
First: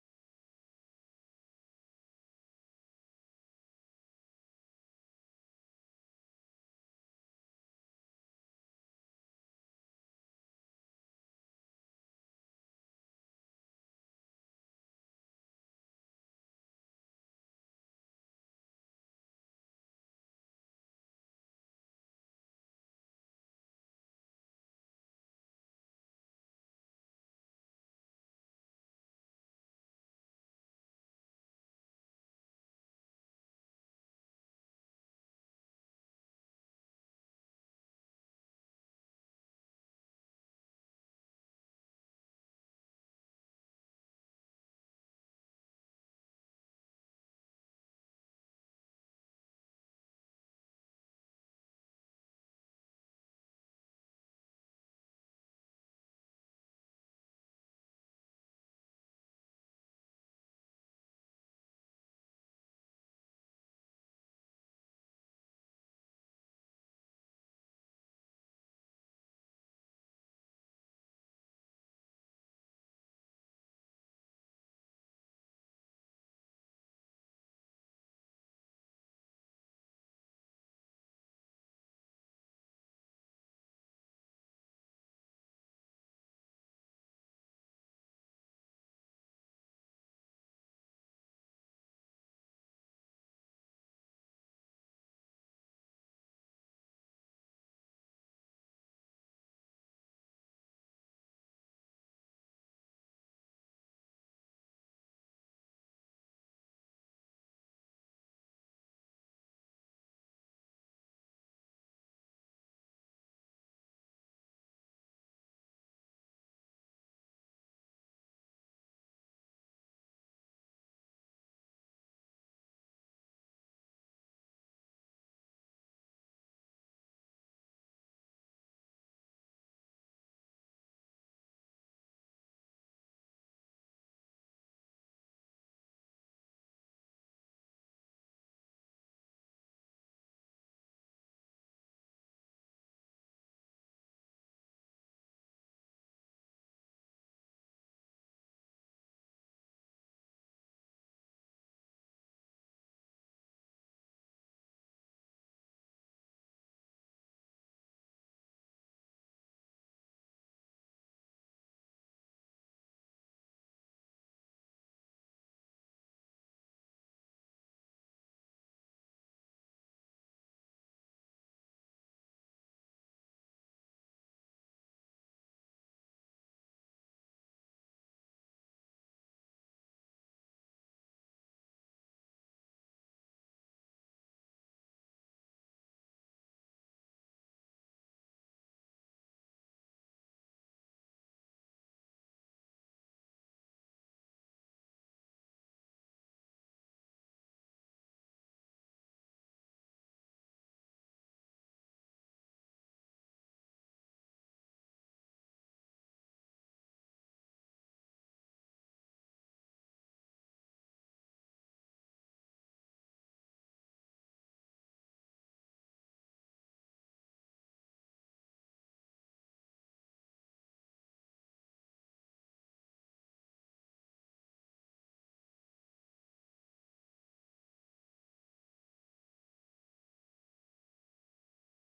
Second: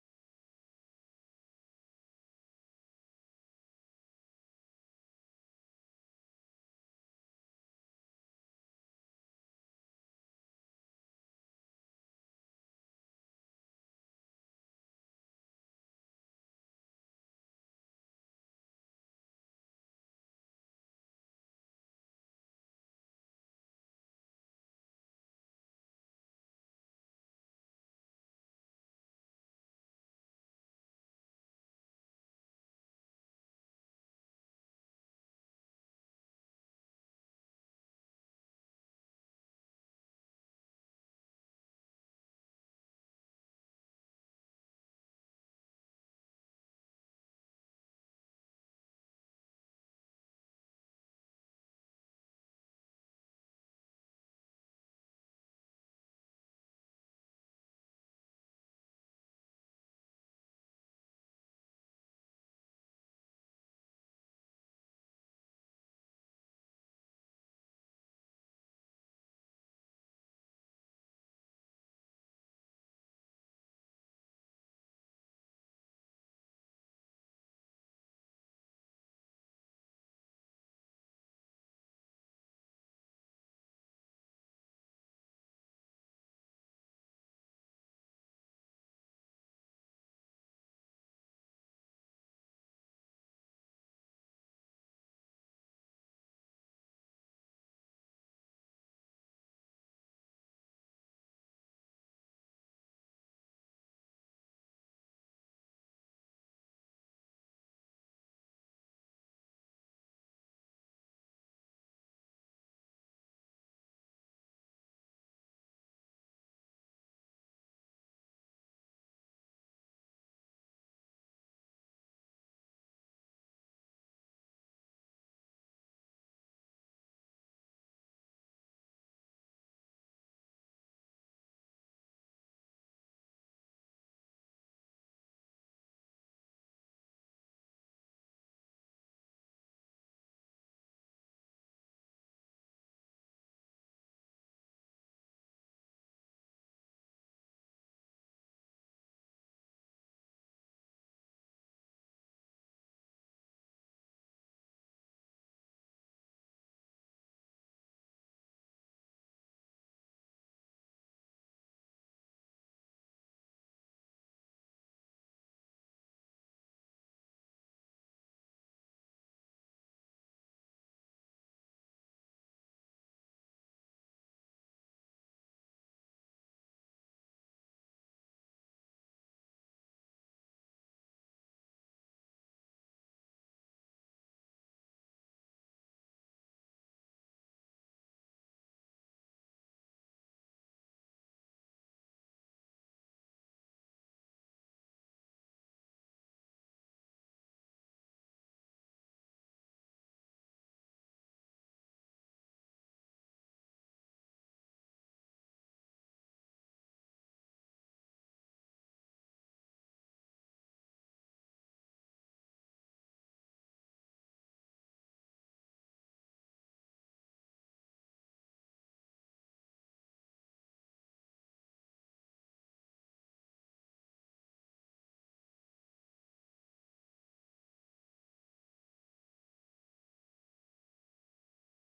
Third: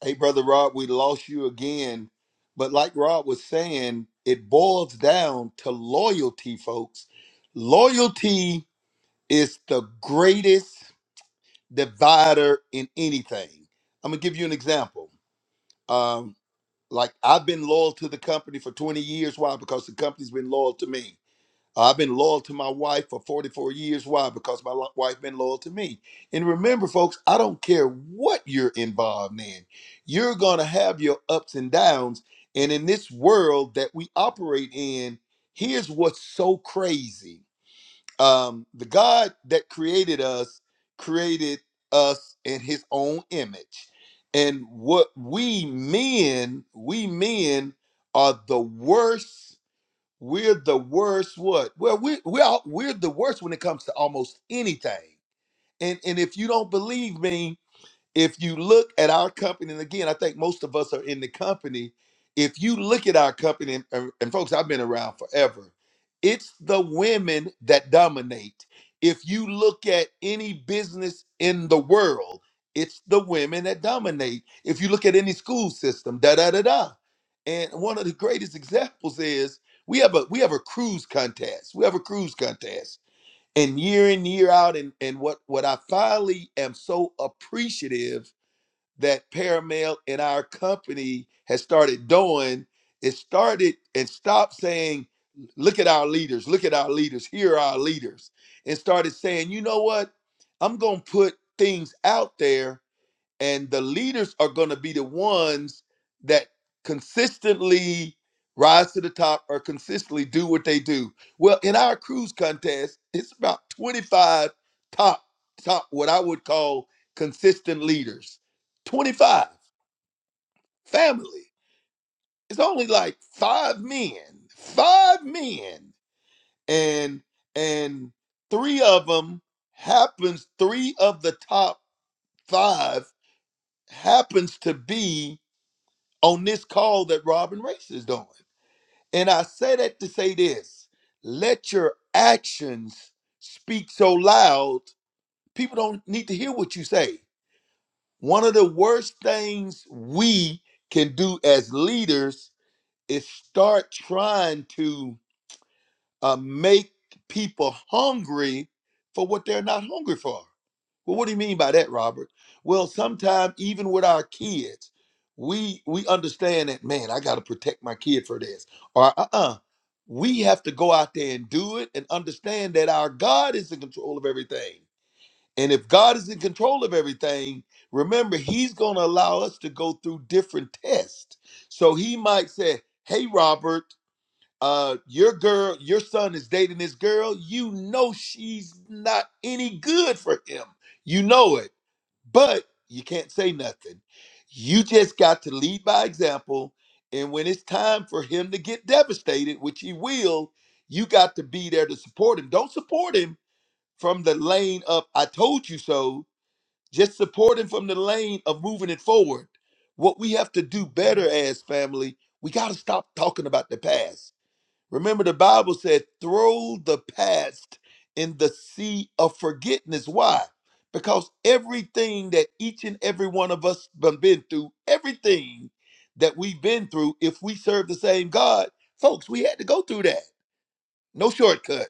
[SPEAKER 2] Hey, Brother Rob, we lost you again. But like Rob was saying, it boils down to loyalty, folks. Loyalty is the greatest divider in anything. I'm going to give you an example. Um, like, I've been loyal to the company for 20 years. Why? Because the company's been loyal to me I've been loyal to my wife for 44 years. Why? Because my lo- wife been loyal to me. And remember, folks, I don't care what you're involved in. You're gonna have your ups and downs. And in this world that we operate in, here's what's so crazy. Um, the God that created us created us in his own image. And what we men, we men are the worst we're the worst what well we, we are we're the worst when it comes to almost anything and and if you don't believe me if you look at our company, and again, I think most of us are in the company. If you look at our company, and, and- and folks, I've been around forever, it's the women that dominate. If you look at any business in the world, it's the women that dominate. If you look at any school system, da da da da. And one of the greatest examples is we have a we have a cruise contest. We have a cruise contest. And year in, year out, and, and what what I finally am so appreciative that Paramount and our company has started doing is started and stopped saying, look at our leaders, look at our leaders, here are our leaders, and started saying, you know what? I'm going to put things out there and the leaders are going to be the ones that consistently rise to the top or consistently do what they do. Well, in our cruise contest, it's about 25 top top what I would call consistent leaders. 25 family. It's only like 5 men. 5 men and and 3 of them happens 3 of the top 5 happens to be on this call that Robin Race is doing. And I say that to say this let your actions speak so loud, people don't need to hear what you say. One of the worst things we can do as leaders is start trying to uh, make people hungry for what they're not hungry for. Well, what do you mean by that, Robert? Well, sometimes even with our kids, we we understand that man, I got to protect my kid for this, or uh uh we have to go out there and do it and understand that our God is in control of everything. And if God is in control of everything, remember He's going to allow us to go through different tests. So He might say, "Hey, Robert." Uh, your girl, your son is dating this girl. You know she's not any good for him. You know it but you can't say nothing. You just got to lead by example. And when it's time for him to get devastated, which he will, you got to be there to support him. Don't support him from the lane of I told you so. Just support him from the lane of moving it forward. What we have to do better as family, we got to stop talking about the past Remember, the Bible said, throw the past in the sea of forgetfulness. Why? Because everything that each and every one of us done been through, everything that we've been through, if we serve the same God, folks, we had to go through that. No shortcut.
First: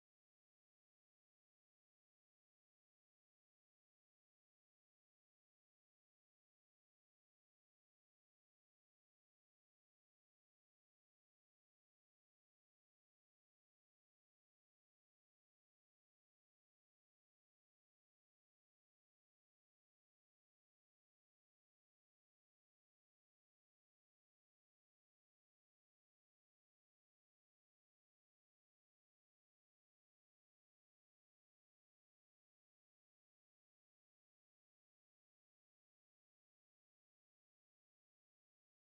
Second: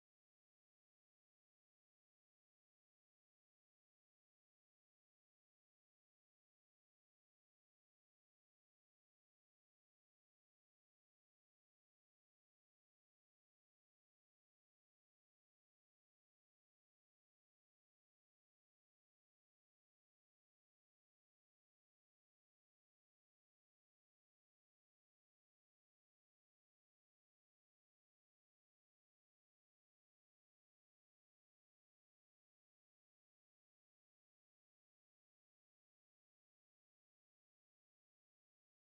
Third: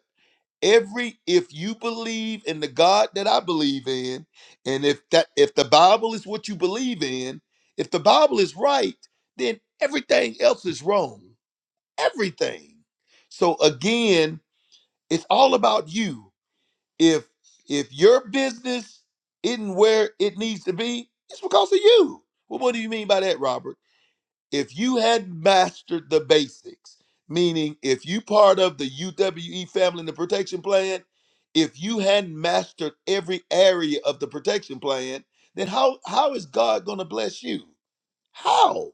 [SPEAKER 2] Every if you believe in the God that I believe in, and if that if the Bible is what you believe in, if the Bible is right, then everything else is wrong everything. So again, it's all about you. If if your business isn't where it needs to be, it's because of you. Well, what do you mean by that, Robert? If you had mastered the basics, meaning if you part of the UWE family and the protection plan, if you hadn't mastered every area of the protection plan, then how how is God gonna bless you? How?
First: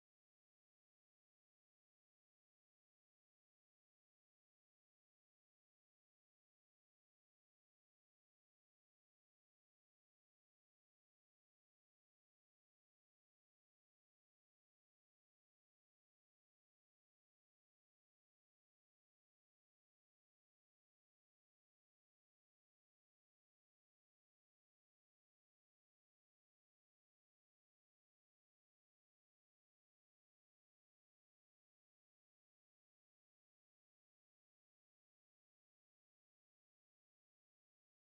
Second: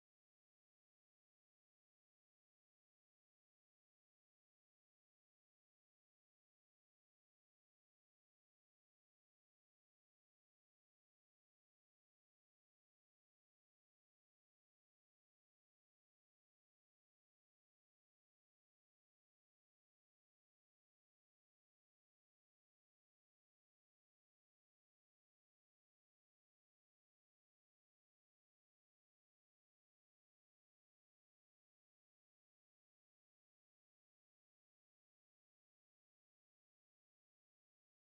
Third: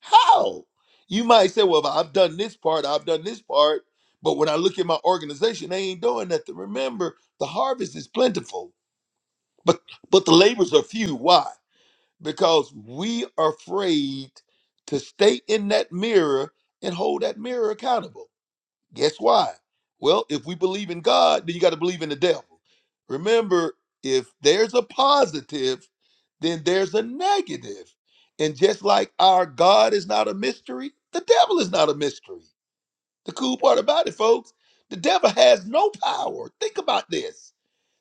[SPEAKER 2] How? You might say, well, I've done this part, I've done this part, but when I look at my organization, they ain't doing nothing. Remember, the harvest is plentiful, but but the labors are few. Why? Because we are afraid to stay in that mirror and hold that mirror accountable. Guess why? Well, if we believe in God, then you got to believe in the devil. Remember, if there's a positive, then there's a negative. And just like our God is not a mystery, the devil is not a mystery. The cool part about it, folks, the devil has no power. Think about this.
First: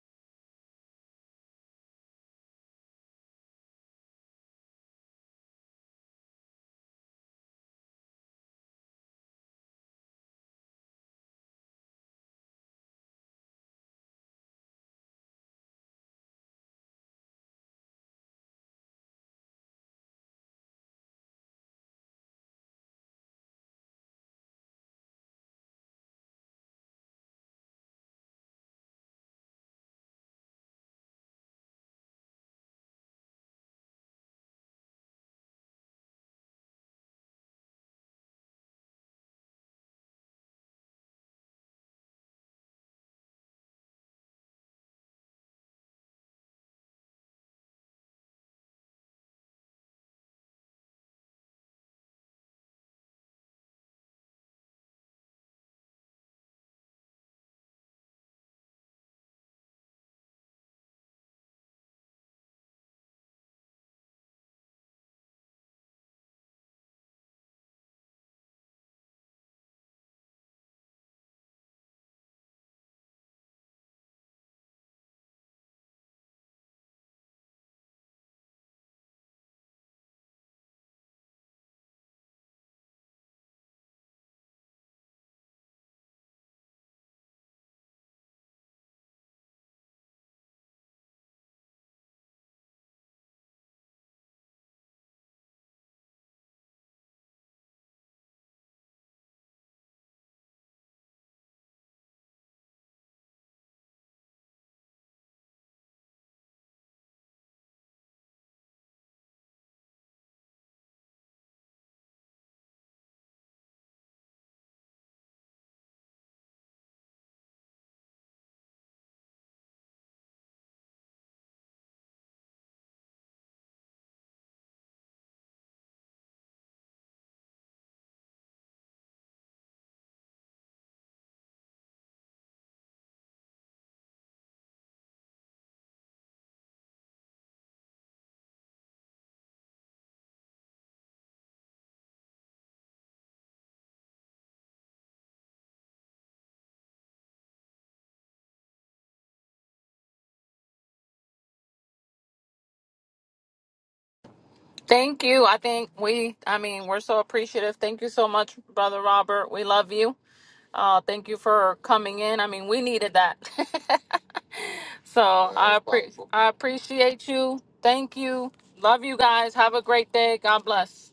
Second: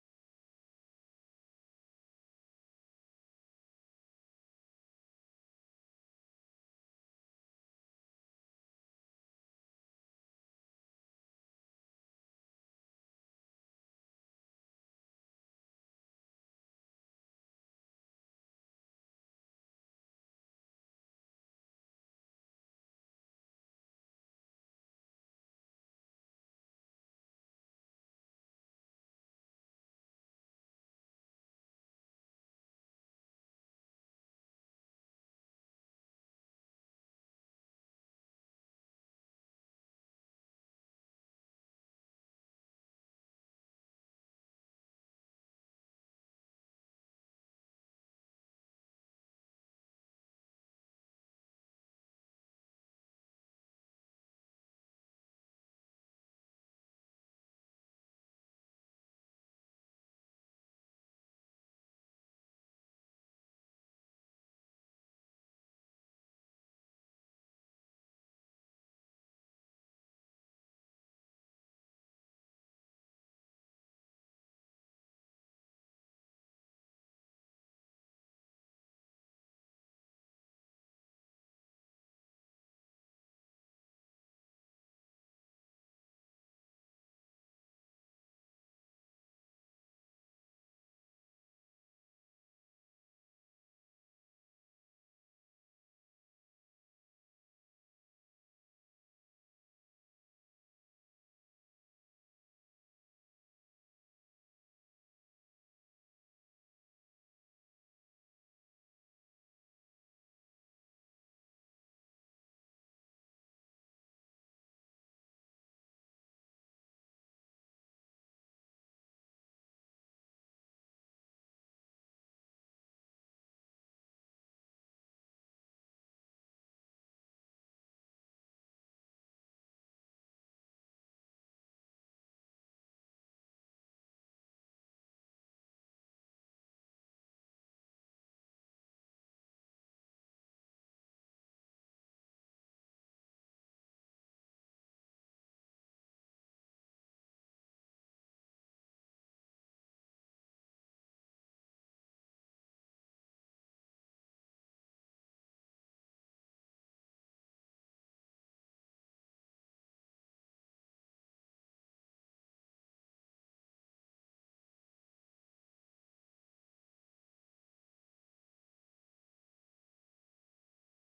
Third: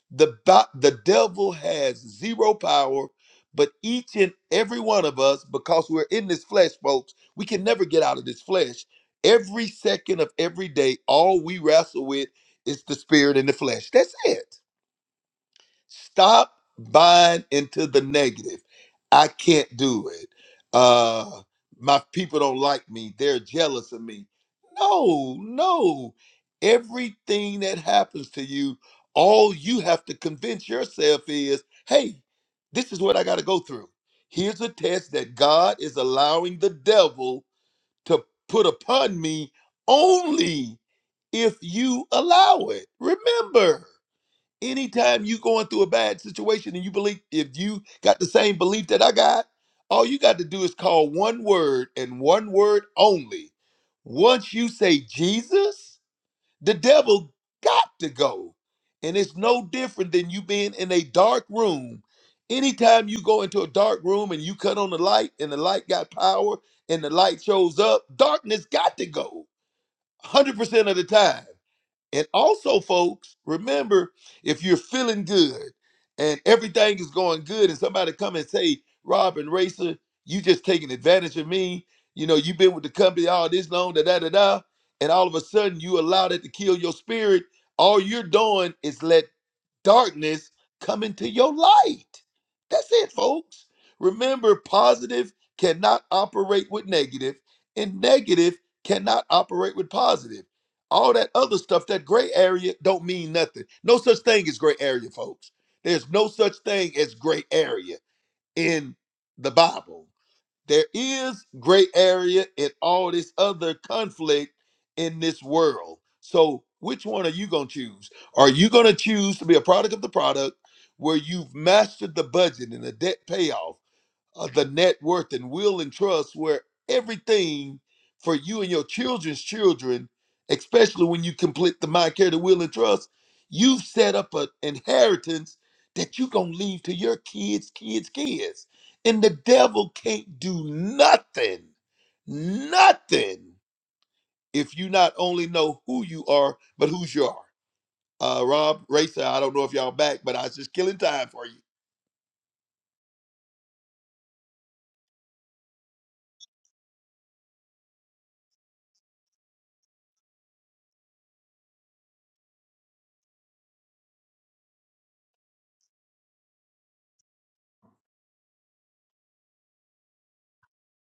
[SPEAKER 2] The, ba- the devil has zero power, but each and every one of us, because we're in this flesh, folks, we can never get out of this flesh. Every second of every day, all we wrestle with is the spirit and the flesh. That's it. Stop buying into the negative. I can't do it. Uh my people don't like me. They're jealous of me. No, no. Everything that happens to you, all you have to convince yourself is, "Hey, this is what I got to go through. Here's a test that God is allowing the devil to put upon me only if you allow it." Remember, Anytime you going through a bad situation and you believe if you got the same belief that I got, all you got to do is call one word and one word only. Once you say Jesus, the devil got to go. And it's no different than you being in a dark room. Anytime you go into a dark room and you cut on the light and the light got power and the light shows up, darkness got to go 100% of the time. And also, folks, remember if you're feeling good and everything is going good, and somebody come and say, Rob and Racer, you just taking advantage of me. You know, you've been with the company all this long, da da da da. And all of a sudden, you allow that to kill your spirit. All you're doing is let darkness come into your light. That's it, folks. Remember, positive cannot operate with negative, and negative cannot operate with positive all that other stuff that gray area don't mean nothing no such thing as gray area folks there's no such thing as gray area in the bible there is gray area in all this other conflict in this world so which one are you going to choose are you going to choose to be a product of the product where you've mastered the budget and the debt payoff uh, the net worth and will and trust where everything for you and your children's children especially when you complete the mind care the will and trust you've set up an inheritance that you're gonna leave to your kids kids kids and the devil can't do nothing nothing if you not only know who you are but who's you are uh rob racer i don't know if y'all back but i was just killing time for you
[SPEAKER 3] Thank you. I think we, I mean, we're so appreciative. Thank you so much, Brother Robert. We love you. Uh, thank you for coming in. I mean, we needed that. so I, appre- I appreciate you. Thank you. Love you guys. Have a great day. God bless.